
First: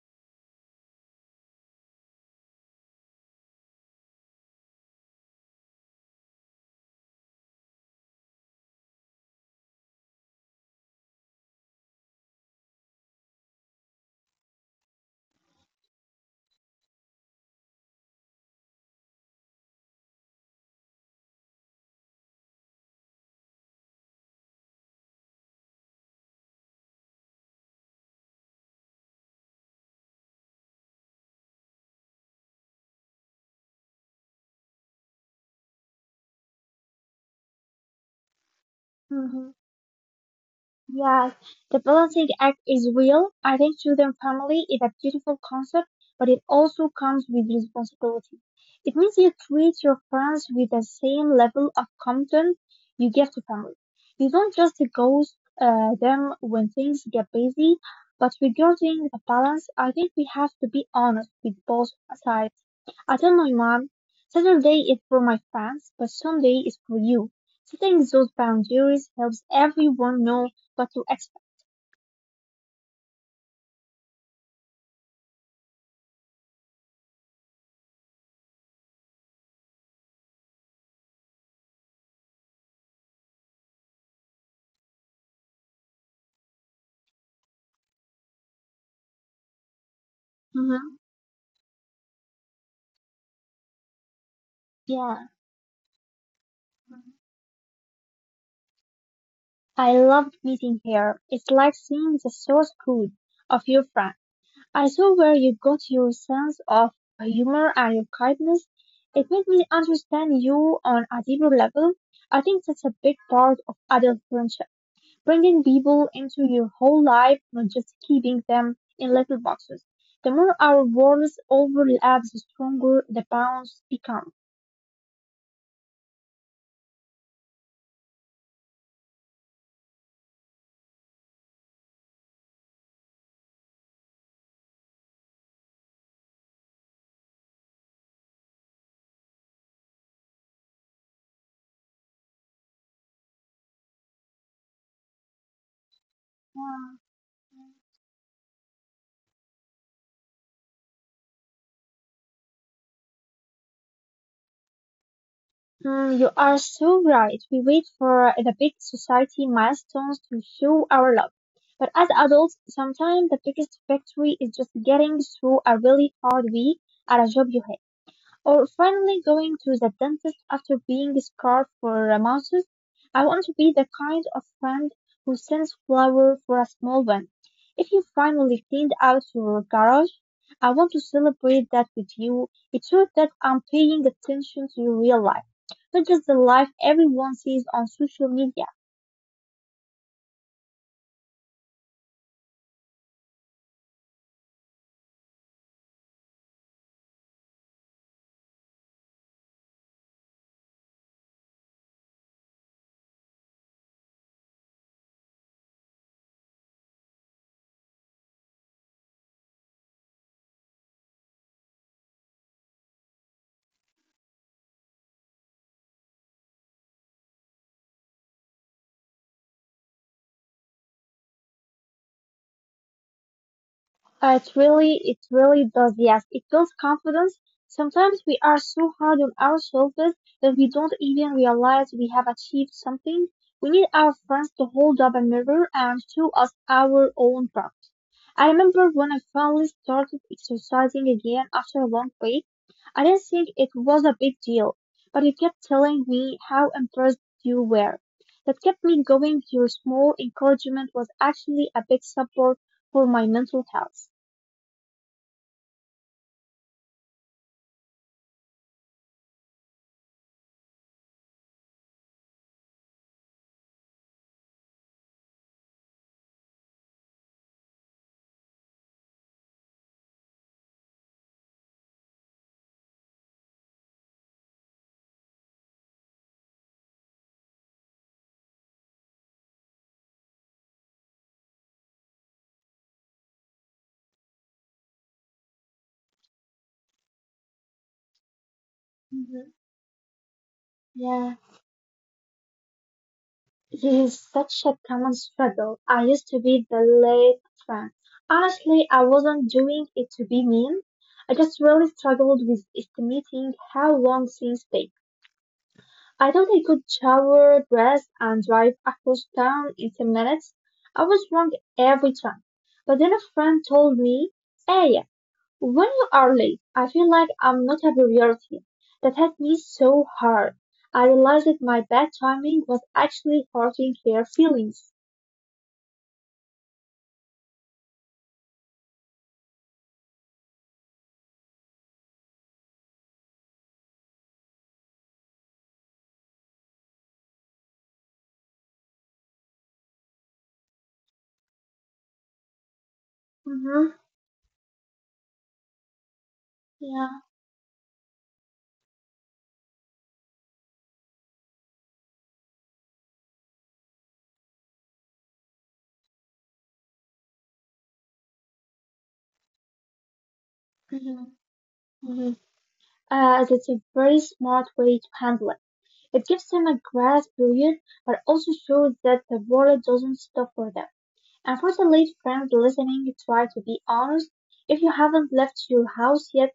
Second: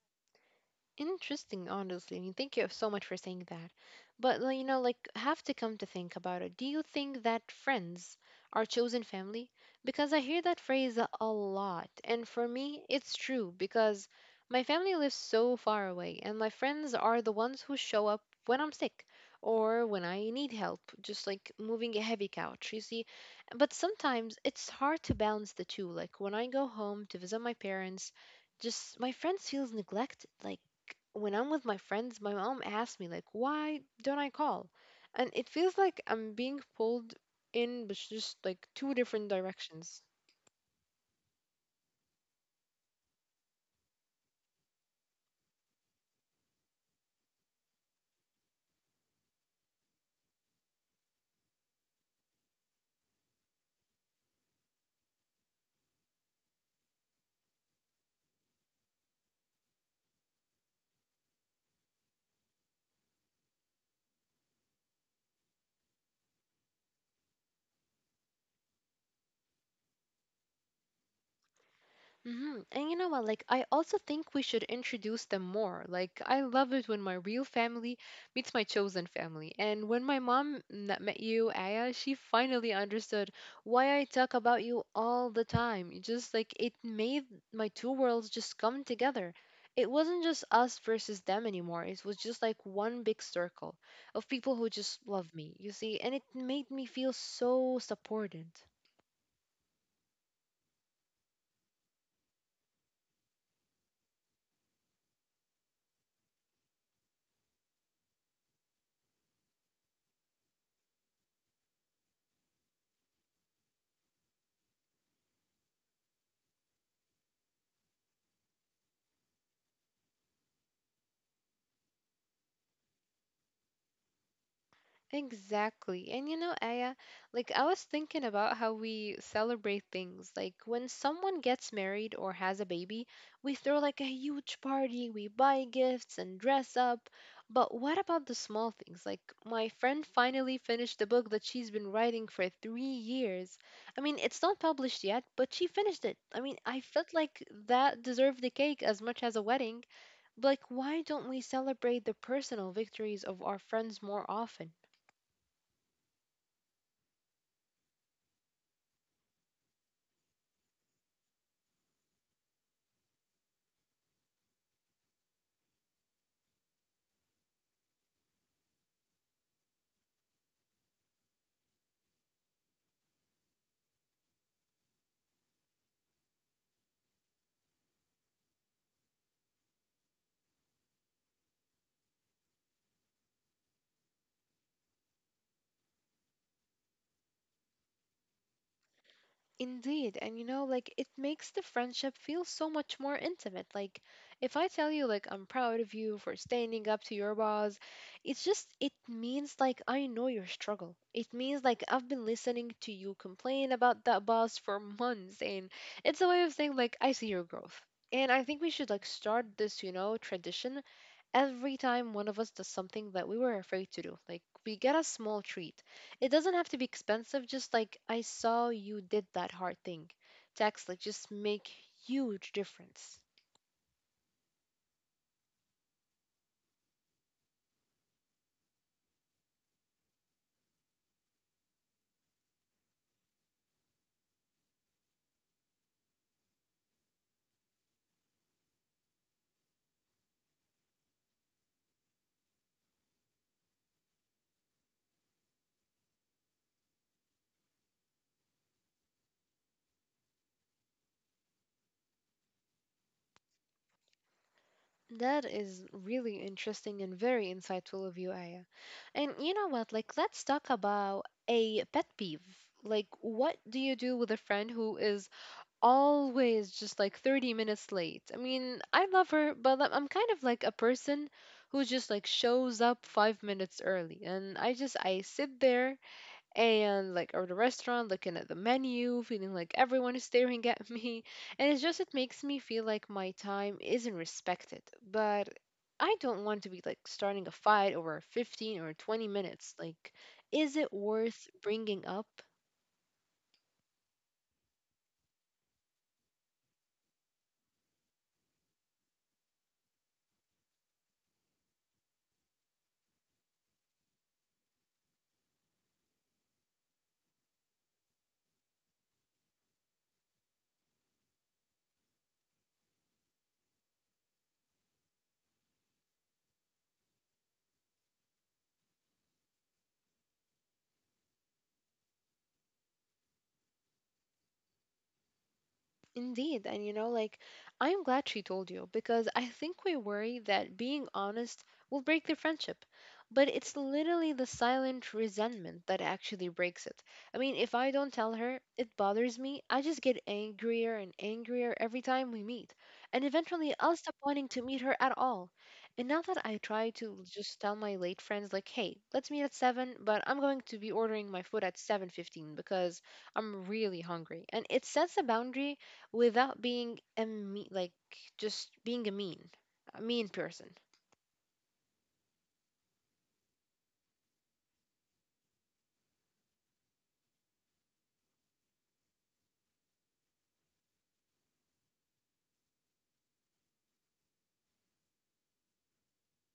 Interesting, honestly. I mean, thank you so much for saying that. But like, you know, like, have to come to think about it. Do you think that friends are chosen family? Because I hear that phrase a lot, and for me, it's true because my family lives so far away, and my friends are the ones who show up when I'm sick or when I need help, just like moving a heavy couch, you see. But sometimes it's hard to balance the two. Like when I go home to visit my parents, just my friends feels neglected. Like when I'm with my friends, my mom asks me like, "Why don't I call?" And it feels like I'm being pulled in, but just like two different
Mhm.
directions.
Yes, the balancing act is real. I think choosing family is a beautiful concept, but it also comes with responsibility. It means you treat your friends with the same level of commitment you give to family. You don't just ghost them when things get busy, but regarding the balance, I think we have to be honest with both sides. I tell my mom, Saturday is for my fans, but Sunday is for you. Setting those boundaries helps everyone know what to expect.
Hmm. And you know what? Like, I also think we should introduce them more. Like, I love it when my real family meets my chosen family. And when my mom met you, Aya, she finally understood why I talk about you all the time. It Just like it made my two worlds just come together. It wasn't just us
Hmm.
versus them anymore. It was just like one big circle of people who just
Yeah.
love me, you see? And it made me feel so supported.
I loved meeting here. It's like seeing the source code of your friend. I saw where you got your sense of humor and your kindness. It made me understand you on a deeper level. I think that's a big part of adult friendship, bringing people into your whole life, not just keeping them in little boxes. The more our worlds overlap, the stronger the bonds become.
Exactly. And you know, Aya, like I was thinking about how we celebrate things. Like when someone gets married or has a baby, we throw like a huge party, we buy gifts and dress up. But what about the small things? Like my friend finally finished the book that she's been writing for 3 years. I mean, it's not published yet, but she finished it. I mean, I felt like that deserved the cake as much as a wedding. Like, why don't we celebrate the personal victories of our friends more often?
Mm, you are so right. We wait for the big society milestones to show our love. But as adults, sometimes the biggest victory is just getting through a really hard week at a job you hate. Or finally going to the dentist after being scarred for a month. I want to be the kind of friend who sends flowers for a small one. If you finally cleaned out your garage, I want to celebrate that with you. It shows that I'm paying attention to your real life, not just the life everyone sees on social media.
Indeed, and you know, like it makes the friendship feel so much more intimate. Like if I tell you like I'm proud of you for standing up to your boss, it's just it means like I know your struggle. It means like I've been listening to you complain about that boss for months and it's a way of saying like I see your growth. And I think we should like start this, you know, tradition every time one of us does something that we were afraid to do. Like we get a small treat. It doesn't have to be expensive, just like I saw you did that hard thing. Texts like just make huge difference.
It really does. Yes, it builds confidence. Sometimes we are so hard on ourselves that we don't even realize we have achieved something. We need our friends to hold up a mirror and show us our own parts. I remember when I finally started exercising again after a long break. I didn't think it was a big deal, but you kept telling me how impressed you were. That kept me going. Your small encouragement was actually a big support for my mental health.
That is really interesting and very insightful of you, Aya. And you know what? Like let's talk about a pet peeve. Like what do you do with a friend who is always just like 30 minutes late. I mean, I love her, but I'm kind of like a person who just like shows up 5 minutes early. And I just I sit there and like at the restaurant looking at the menu, feeling like everyone is staring at me. And it's just it makes me feel like my time isn't respected. But I don't want to be like starting a fight over 15 or 20
Mhm.
minutes. Like is it
Yeah,
worth bringing up?
this is such a common struggle. I used to be the late fan. Honestly, I wasn't doing it to be mean. I just really struggled with estimating how long things take. I thought I could shower, dress, and drive across town in 10 minutes. I was wrong every time. But then a friend told me, "Aya, when you are late, I feel like I'm not a priority. That hit me so hard. I realized that my bad timing was actually hurting their feelings.
Indeed. And you know, like, I'm glad she told you because I think we worry that being honest will break their friendship. But it's literally the silent resentment that actually breaks it. I mean, if I don't tell her, it bothers me. I just get angrier and angrier every time we meet. And eventually,
Mm-hmm.
I'll stop wanting to meet her at all. And now that I try
Yeah.
to just tell my late friends, like, hey, let's meet at 7, but I'm going to be ordering my food at 7:15 because I'm really hungry. And it sets a boundary without being a mean, like just being a mean person.
Mm-hmm. Mm-hmm. That's a very smart way to handle it. It gives them a grace period, but also shows that the world doesn't stop for them. Unfortunately, friends listening, try to be honest. If you haven't left your house yet,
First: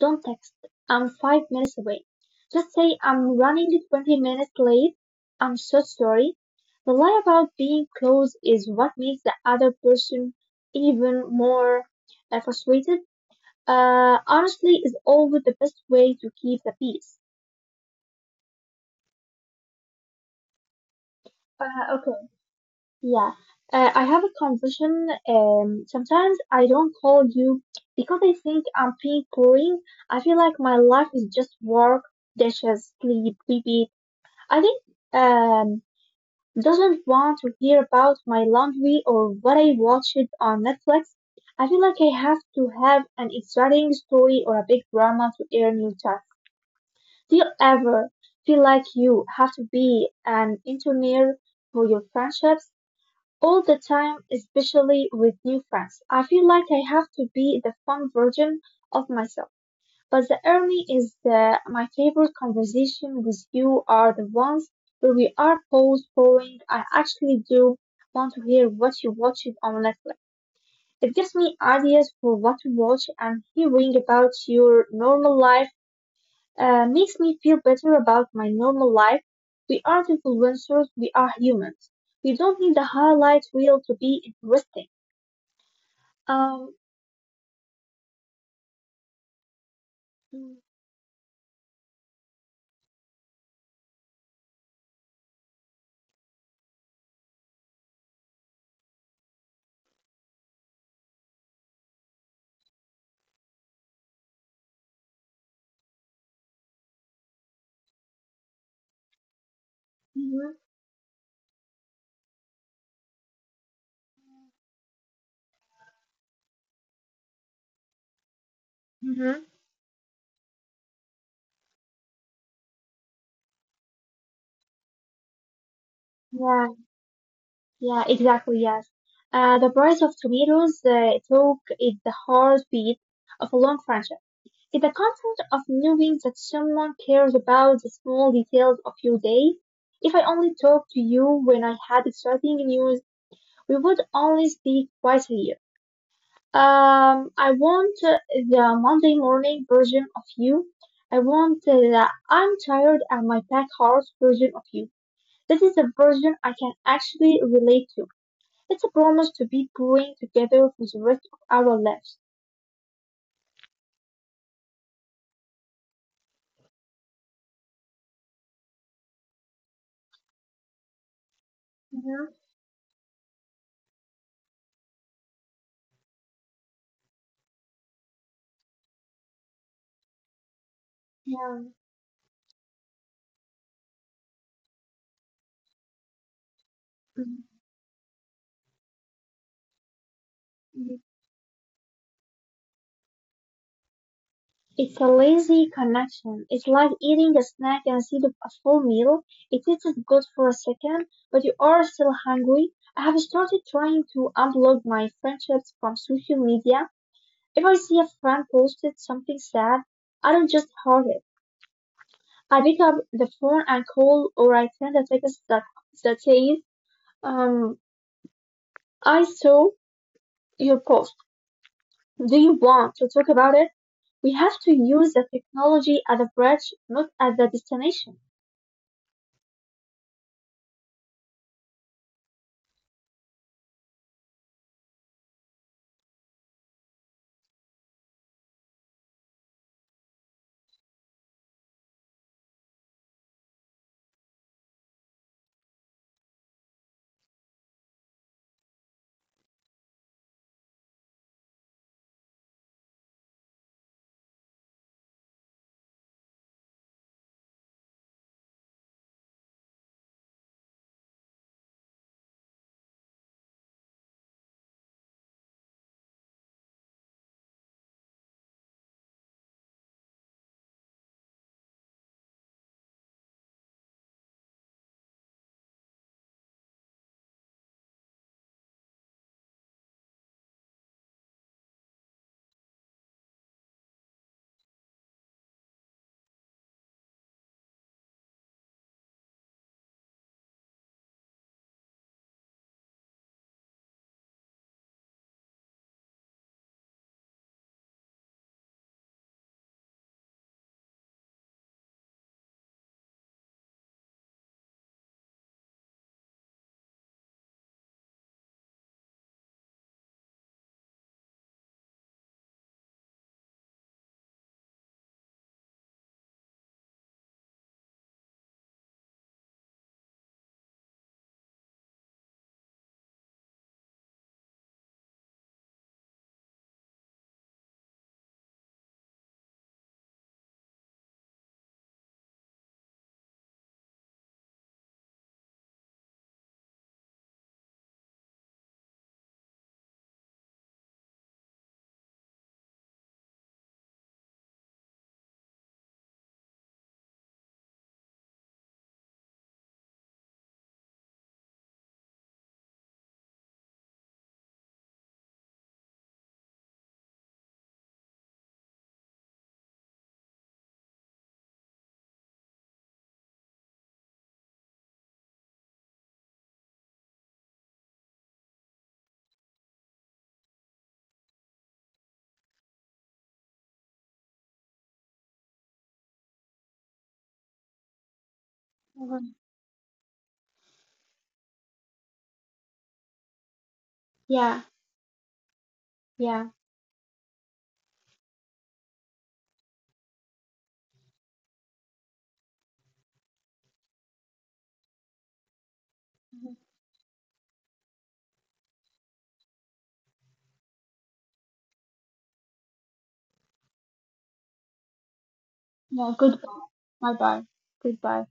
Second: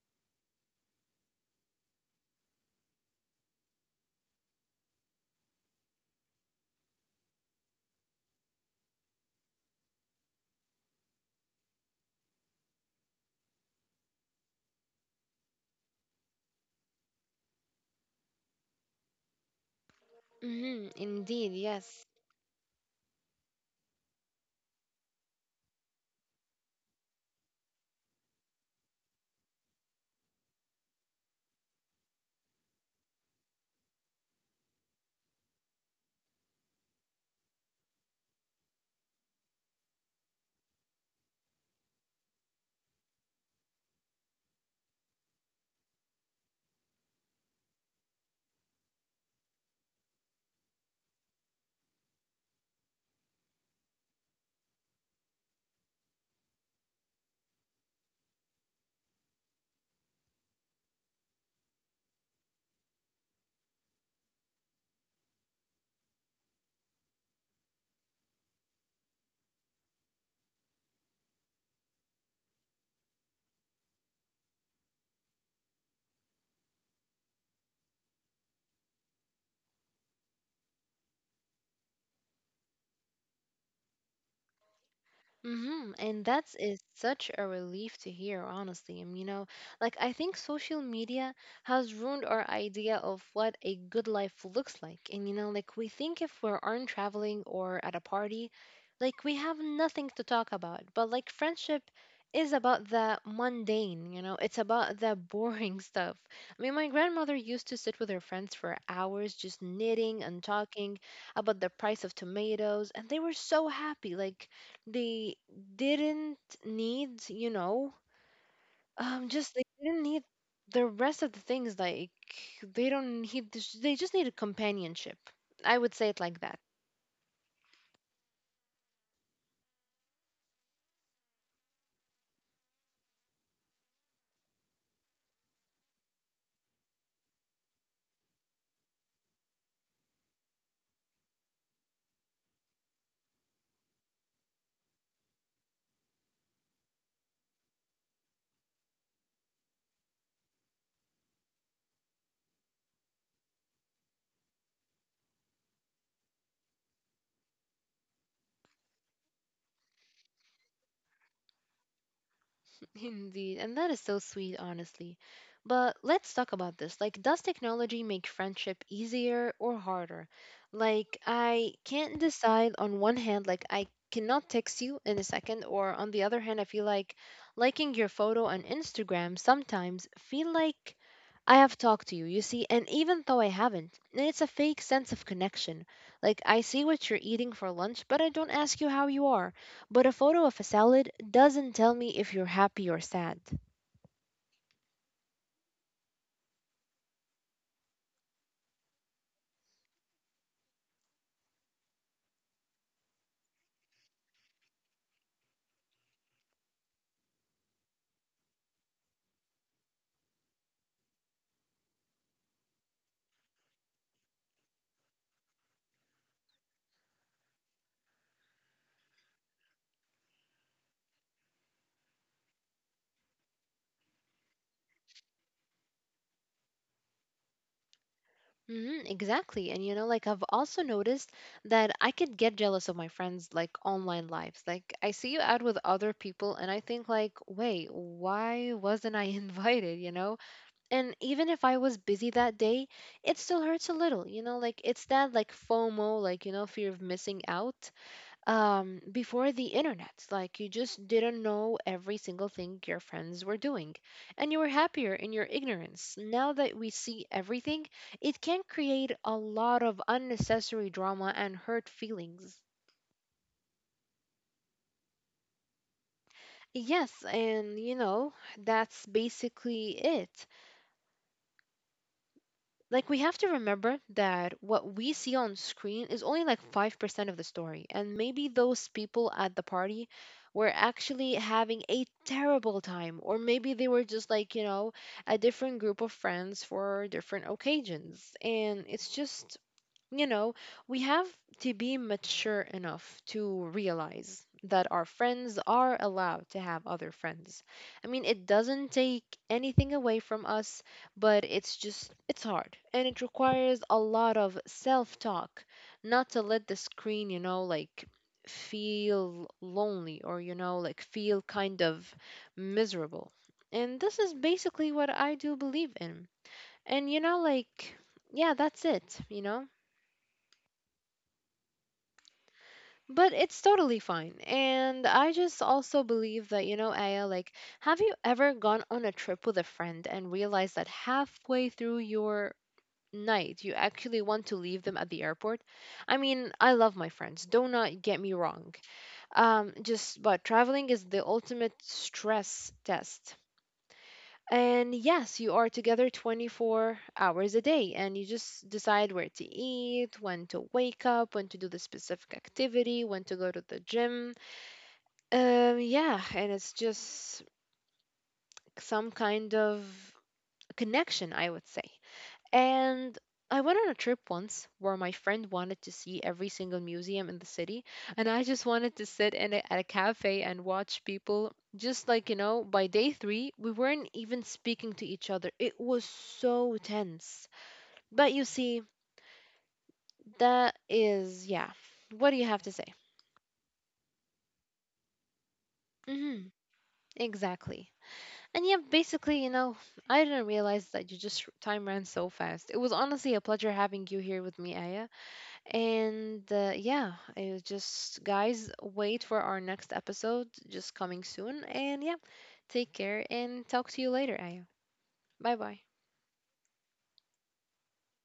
don't text, I'm 5 minutes away. Just say, I'm running 20 minutes late. I'm so sorry. The lie about being close is what makes the other person even more frustrated. Honestly, is always the best way to keep the peace.
Hmm, indeed,
Uh,
yes.
okay, yeah, I have a confusion. Sometimes I don't call you because I think I'm being boring. I feel like my life is just work, dishes, sleep, repeat. I think um doesn't want to hear about my laundry or what I watched on Netflix. I feel like I have to have an exciting story or a big drama to earn your trust. Do you ever feel like you have to be an engineer for your friendships? All the time, especially with new friends. I feel like I have to be the fun version of myself. But the early is my favorite conversation with you are the ones where we are post pouring. I actually do want to hear what you watched on Netflix. It gives me ideas for what to watch, and hearing about your normal life makes me feel better about my normal life. We aren't influencers, we are humans. We don't need the highlight reel to be interesting.
Mm-hmm. And that's
Um,
is such a relief to hear, honestly. You know, like I think
mm-hmm.
social media has ruined our idea of what a good life looks like. And you know, like we think if we aren't traveling or at a party, like we have nothing to talk about. But like friendship is about the mundane, you know, it's about the boring stuff. I mean, my grandmother used to sit with her friends for hours just knitting and talking about the price of tomatoes, and they were so happy. Like they didn't need, you know,
Mm-hmm.
just they didn't need the rest of the things. Like they don't need, this, they just needed companionship. I would say it like that.
Yeah, yeah, exactly, yes. The price of tomatoes talk is the heartbeat of a long friendship. It's the comfort of knowing that someone cares about the small details of your day. If I only talked to you when I had exciting news, we would only speak twice a year. I want the Monday morning version of you. I want the I'm tired and my back hurts version of you. This is the version I can actually relate to. It's a promise to be growing together for the rest of our lives.
Indeed, and that is so sweet, honestly. But let's talk about this. Like, does technology make friendship easier or harder? Like, I can't
Yeah,
decide on one hand, like, I cannot text you in a second, or on the other hand, I feel like liking your photo on Instagram sometimes feel like
yeah.
I have talked to you, you see, and even though I haven't, and it's a fake sense of connection. Like, I see what you're
Mm,
eating for lunch, but I don't ask you how you are. But a photo of a
mm.
salad doesn't tell me if you're happy or sad.
It's a lazy connection. It's like eating a snack instead of a full meal. It tastes good for a second, but you are still hungry. I have started trying to unblock my friendships from social media. If I see a friend posted something sad, I don't just heart it. I pick up the phone and call, or I send a text that says, um, I saw your post. Do you want to talk about it? We have to use the technology as a bridge, not as a destination.
Mm-hmm, exactly. And you know, like I've also noticed that I could get jealous of my friends' like online lives. Like I see you out with other people and I think like, "Wait, why wasn't I invited?" you know? And even if I was busy that day, it still hurts a little. You know, like it's that like FOMO, like you know, fear of missing out. Before the internet like you just didn't know every single thing your friends were doing and you were happier in your ignorance. Now that we see everything it can create a lot of unnecessary drama and hurt feelings. Yes, and you know that's basically it. Like we have to remember that what we see on screen is only like 5% of the story, and maybe those people at the party were actually having a terrible time, or maybe they were just like you know a different group of friends for different occasions, and it's just you know, we have to be mature enough to realize that our friends are allowed to have other friends. I mean, it doesn't take anything away from us, but it's just, it's hard. And it requires a lot of self talk, not to let the screen, you know, like feel lonely or, you know, like feel kind of miserable. And this is basically what I do believe in. And, you know, like, yeah, that's it, you know? But it's totally fine. And I just also believe that, you know, Aya, like, have you ever gone on a trip with a friend and realized that halfway through your night, you actually want to leave them at the airport? I mean, I love my friends, do not get me wrong. But traveling is the ultimate stress test. And yes, you are together 24 hours a day, and you just decide where to eat, when to wake up, when to do the specific activity, when to go to the gym. Yeah, and it's just some kind of connection, I would say. And I went on a trip once where my friend wanted to see every single museum in the city, and I just wanted to sit at a cafe and watch people. Just like, you know, by day three, we weren't even speaking to each other. It was so tense. But you see,
Mhm.
that is, yeah. What do you have to say?
Yeah,
Hmm,
yeah.
exactly. And yeah, basically, you know, I didn't realize that you just time ran so fast. It was honestly a pleasure having you here with me, Aya. And
Mhm.
yeah, it was just guys, wait for our next episode just coming soon. And yeah, take care and talk to you later, Aya. Bye bye.
Yeah, goodbye. Bye bye. Goodbye.